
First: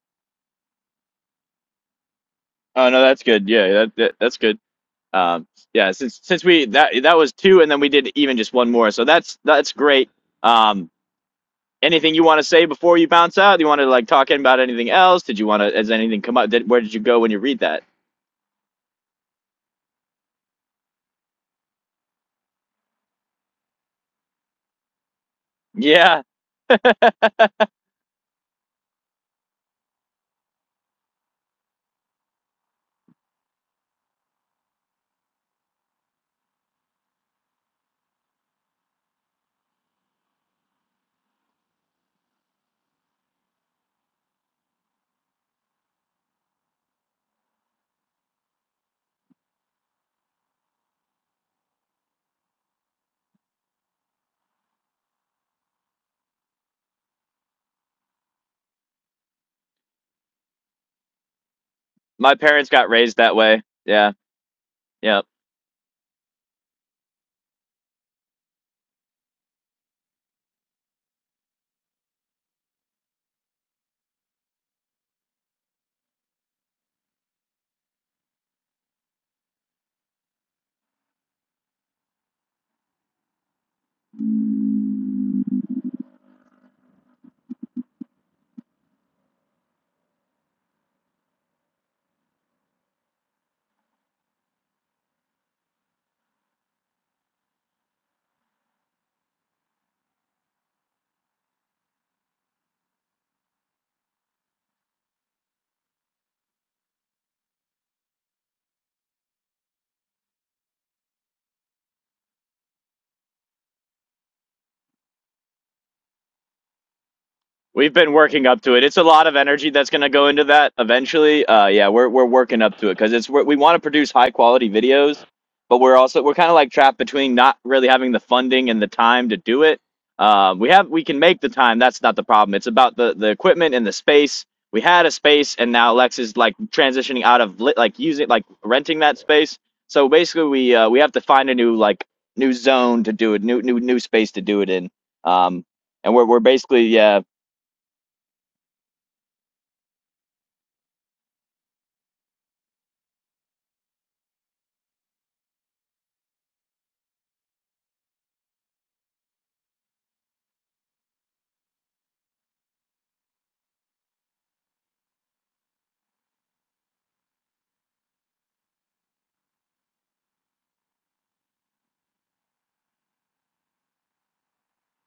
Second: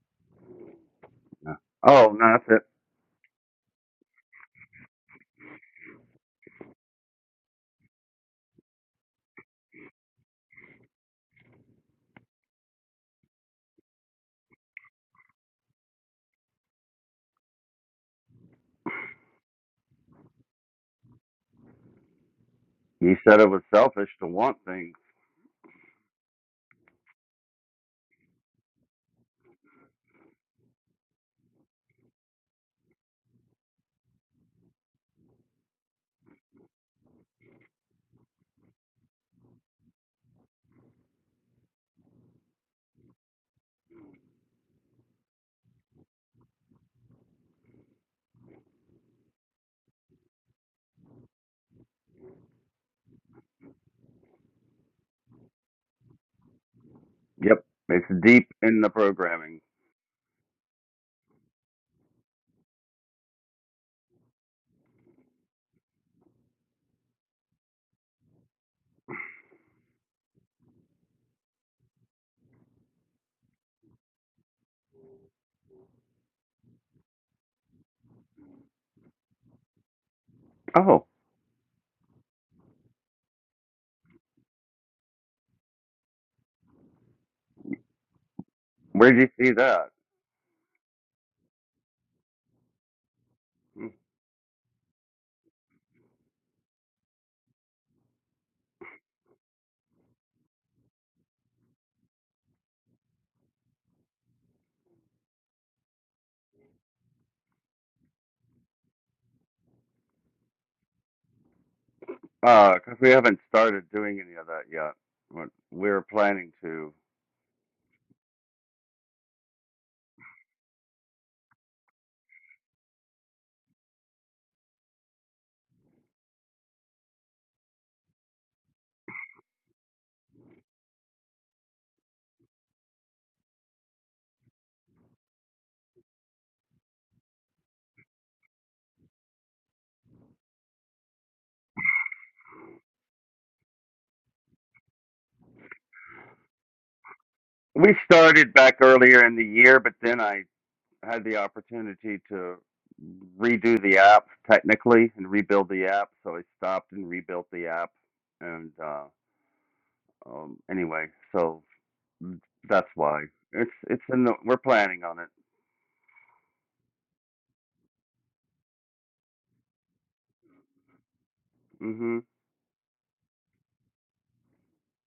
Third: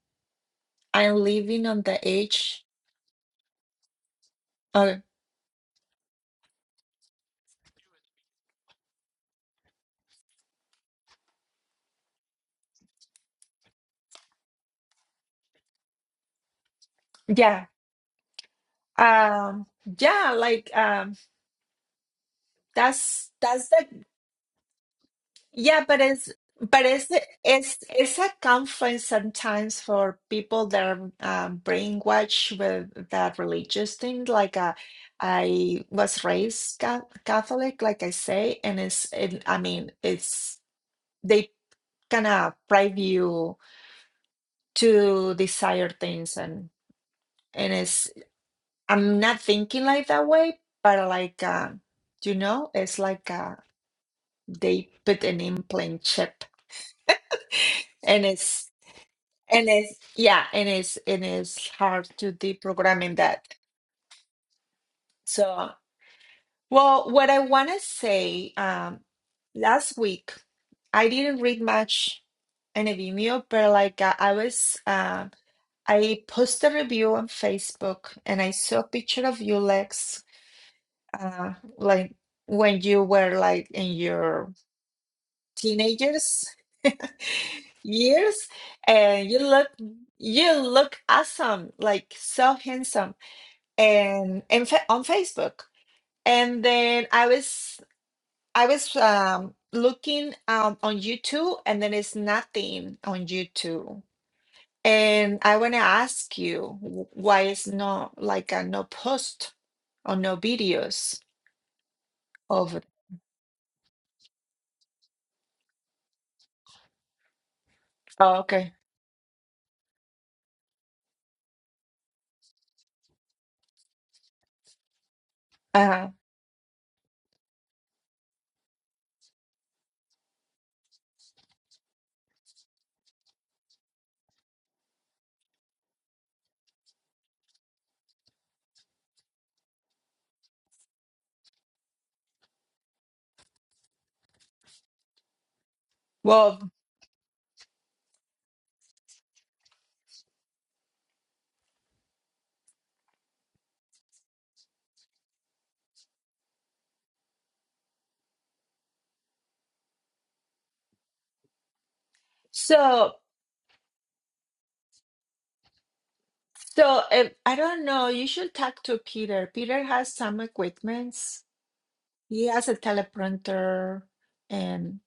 Speaker 2: I'm
Speaker 1: yeah.
Speaker 2: living on the
Speaker 1: Oh, no, that's it.
Speaker 2: edge.
Speaker 3: Oh, no, that's good. Yeah, that, that that's good.
Speaker 2: Oh,
Speaker 3: Um, yeah, since since we that that was two, and then we did even just one more, so that's that's great. Um, anything you want to say before you bounce out? Do you want to like talk about anything else? Did you want to? Has anything come up? Did, where did you go when you read
Speaker 2: yeah.
Speaker 3: that?
Speaker 2: Um, yeah, like um,
Speaker 1: He
Speaker 2: that's
Speaker 1: said it was
Speaker 2: that's the
Speaker 1: selfish to want things.
Speaker 2: yeah, but
Speaker 3: Yeah,
Speaker 2: it's but it's it's it's a conflict sometimes for people that are um, brainwashed with that religious thing. Like uh, I was raised Ca- Catholic, like I say, and it's it, I mean it's. they. kind of drive you to desire things and and it's i'm not thinking like that way but like uh, you know it's like uh, they put an implant chip
Speaker 1: Yep,
Speaker 2: <laughs>
Speaker 1: it's
Speaker 2: and
Speaker 1: deep
Speaker 2: it's
Speaker 1: in the programming.
Speaker 2: and it's yeah and it's and it's hard to
Speaker 3: my parents got
Speaker 2: deprogramming
Speaker 3: raised that
Speaker 2: that
Speaker 3: way. Yeah, yeah.
Speaker 2: so well what i want to say um last week i didn't read much in a vimeo but like uh, i was uh, I posted a review on Facebook and I saw a picture of you, Lex,
Speaker 1: Oh,
Speaker 2: uh, like when you were like in your teenagers <laughs> years,
Speaker 1: where'd you
Speaker 2: and you
Speaker 1: see
Speaker 2: look
Speaker 1: that?
Speaker 2: you look awesome, like so handsome,
Speaker 1: Mm.
Speaker 2: and, and fa on Facebook. And then I was I was um, looking um, on YouTube, and then it's nothing on YouTube. And I want to ask you w- why it's not like a no post or no videos of
Speaker 1: Uh,
Speaker 2: it.
Speaker 1: 'cause we haven't started doing any of that yet. What We're planning to.
Speaker 3: We've been
Speaker 2: Oh,
Speaker 3: working up
Speaker 2: okay.
Speaker 3: to it. It's a lot of energy that's going to go into that eventually. Uh, yeah, we're we're working up to it because it's we're, we want to produce high quality videos, but we're
Speaker 2: Uh-huh.
Speaker 3: also we're kind of like trapped between not really having the funding and the time to do it. Um, we have we can make the time. That's not the problem. It's about the the equipment and the space. We had a space, and now Lex is like transitioning out of lit, like using like renting that space. So basically, we uh, we have to find a new like new zone to do it, new new new space to do it in. Um, and we're we're
Speaker 2: Well,
Speaker 3: basically yeah
Speaker 1: We started back earlier in the year, but then I had the opportunity to redo the app technically and rebuild the app. So I stopped and rebuilt the app. And uh, um, anyway, so mm, that's
Speaker 2: so
Speaker 1: why it's it's in the we're planning on it.
Speaker 2: so if, I don't know. You should talk to Peter. Peter has some equipments.
Speaker 1: hmm
Speaker 2: He has a teleprompter, and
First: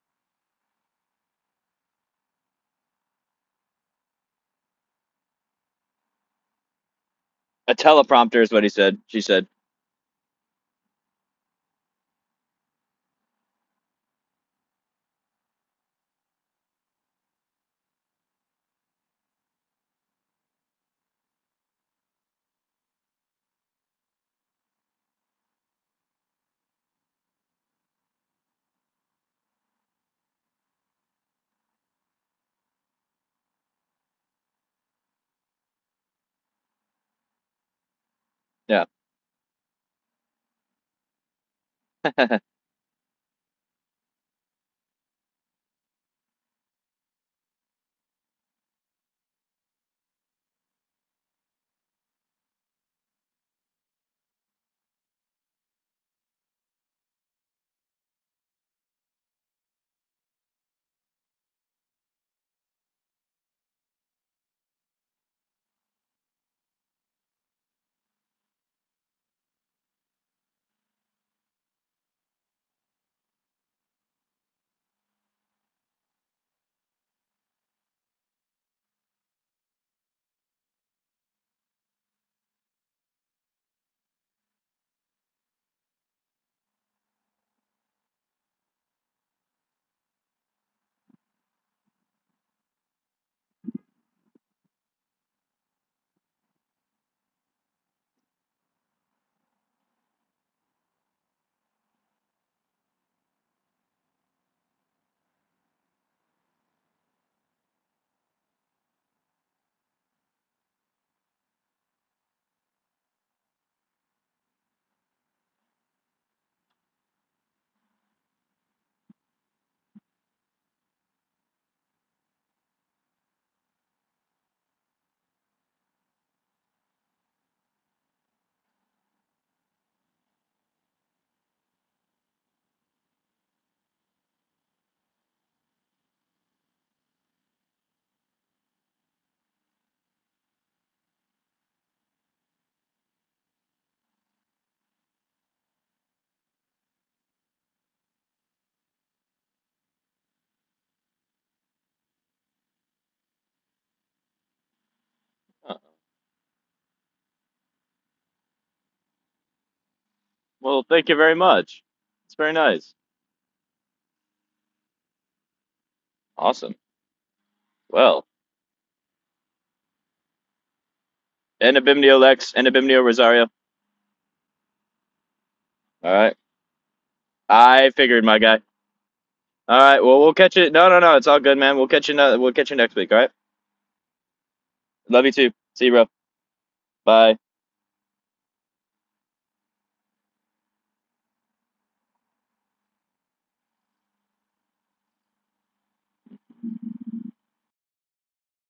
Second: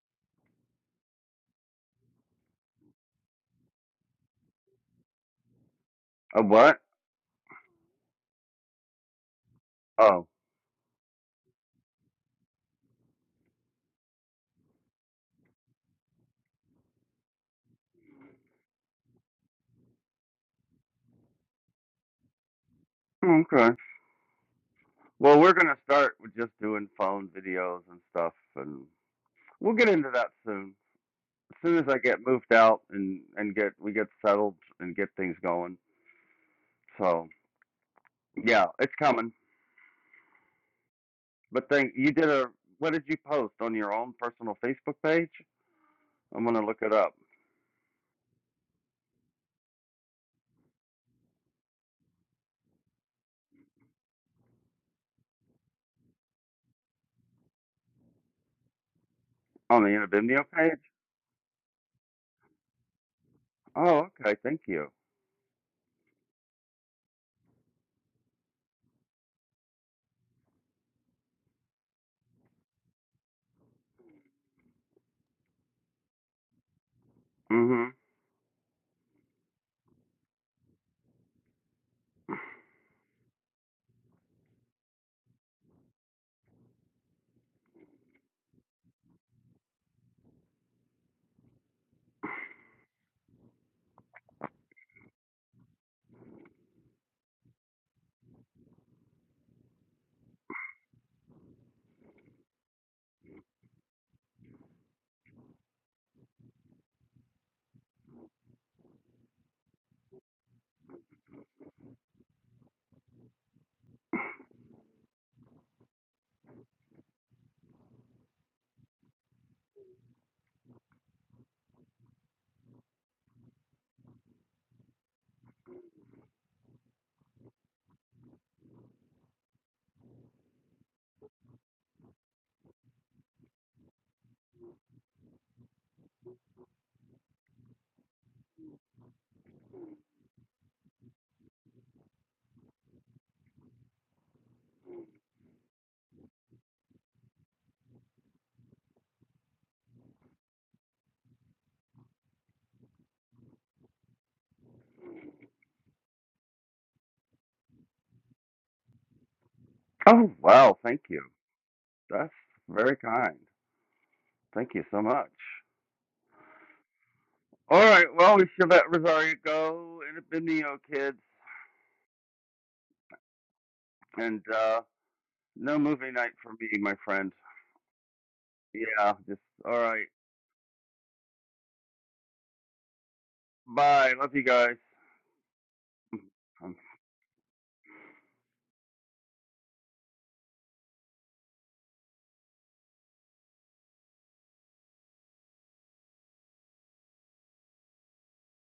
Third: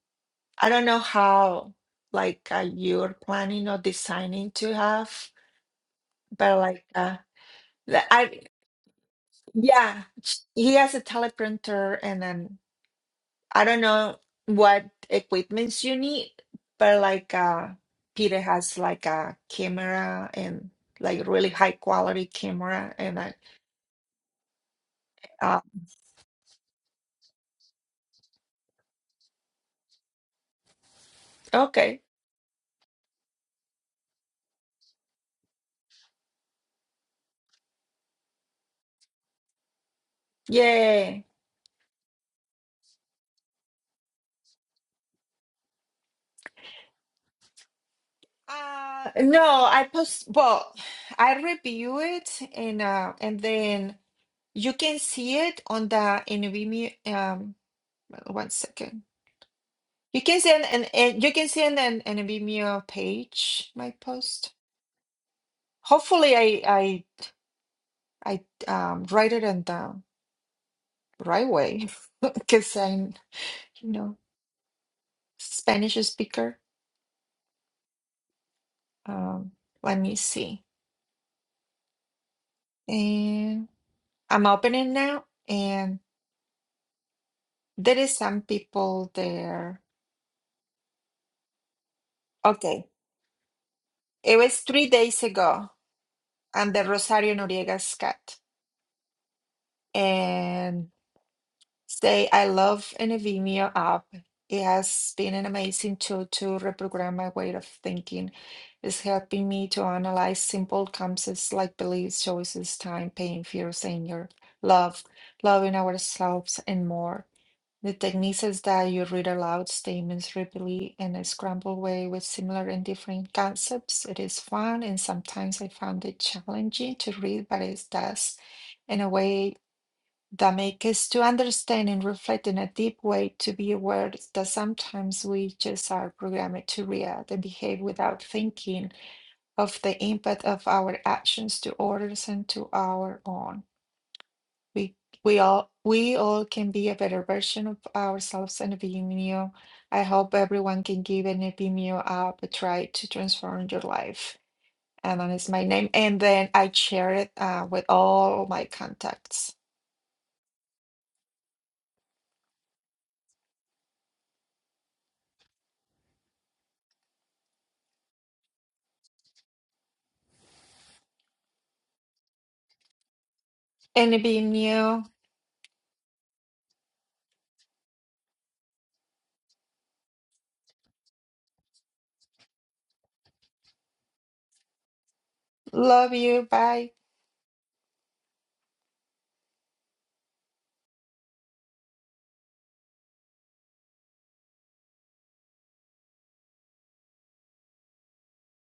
Speaker 2: I don't know how like uh, you're planning or designing to have,
Speaker 1: A
Speaker 2: but
Speaker 1: what?
Speaker 2: like uh,
Speaker 3: A
Speaker 2: the-
Speaker 3: teleprompter
Speaker 2: I
Speaker 3: is what he said. She said,
Speaker 2: yeah,
Speaker 1: Oh,
Speaker 2: sh- he has a teleprompter and then I don't know what equipments you need, but like uh Peter has like a camera and like really high quality camera and I
Speaker 1: okay. Well, we're
Speaker 2: uh
Speaker 1: gonna start with just doing phone videos and stuff, and we'll get into that soon. As soon as I
Speaker 2: okay.
Speaker 1: get moved out and and get we get settled and get things going. So yeah,
Speaker 3: yeah.
Speaker 1: it's coming.
Speaker 2: yeah.
Speaker 1: But thank you did
Speaker 3: <laughs>
Speaker 1: a what did you post on your own personal Facebook page? I'm gonna look it up
Speaker 2: Uh no, I post well, I review it and uh and then you can see it on the NVMe um one second.
Speaker 1: on the
Speaker 2: You can
Speaker 1: Intervimeo
Speaker 2: see an,
Speaker 1: page.
Speaker 2: an, an you can see an, an NVMe page, my
Speaker 1: Oh, okay.
Speaker 2: post.
Speaker 1: Thank you.
Speaker 2: Hopefully I I um, write it in the right way <laughs> because I'm, you know, Spanish speaker.
Speaker 1: hmm
Speaker 2: Um, let me see. And I'm opening now, and there is some people there. Okay, it was three days ago, and the Rosario Noriega's cat, and Say, I love in a Vimeo app. It has been an amazing tool to reprogram my way of thinking. It's helping me to analyze simple concepts like beliefs, choices, time, pain, fears, anger, love, loving ourselves, and more. The technique is that you read aloud statements rapidly in a scrambled way with similar and different concepts. It is fun, and sometimes I found it challenging to read, but it does in a way that make us to understand and reflect in a deep way to be aware that sometimes we just are programmed to react and behave without thinking of the impact of our actions to others and to our own. We we all we all can be a better version of ourselves and Vimeo. I hope everyone can give an Vimeo up a try to transform your life. And that is my
Speaker 3: Uh,
Speaker 2: name. And then I share it uh, with all my contacts.
Speaker 1: Oh wow,
Speaker 3: well,
Speaker 1: thank
Speaker 3: thank you
Speaker 1: you.
Speaker 3: very much.
Speaker 1: That's
Speaker 3: It's very nice.
Speaker 1: very kind. Thank you so much.
Speaker 3: Awesome.
Speaker 1: All right.
Speaker 3: Well,
Speaker 1: Well, we should let Rosario go. Intervimeo kids,
Speaker 3: and Abimnio Lex and Abimnio Rosario.
Speaker 2: And
Speaker 1: and uh,
Speaker 2: Vimeo.
Speaker 1: no movie
Speaker 3: All
Speaker 1: night
Speaker 3: right.
Speaker 1: for me, my friend.
Speaker 3: I figured, my guy.
Speaker 1: Yeah. Just
Speaker 3: All
Speaker 1: all
Speaker 3: right.
Speaker 1: right.
Speaker 3: Well, we'll catch you. No, no, no. It's all good, man. We'll catch you. No, we'll catch you next week. All right.
Speaker 1: Bye. Love you guys.
Speaker 3: Love you too. See you, bro.
Speaker 2: Love you.
Speaker 1: <laughs>
Speaker 2: Bye.
Speaker 3: Bye.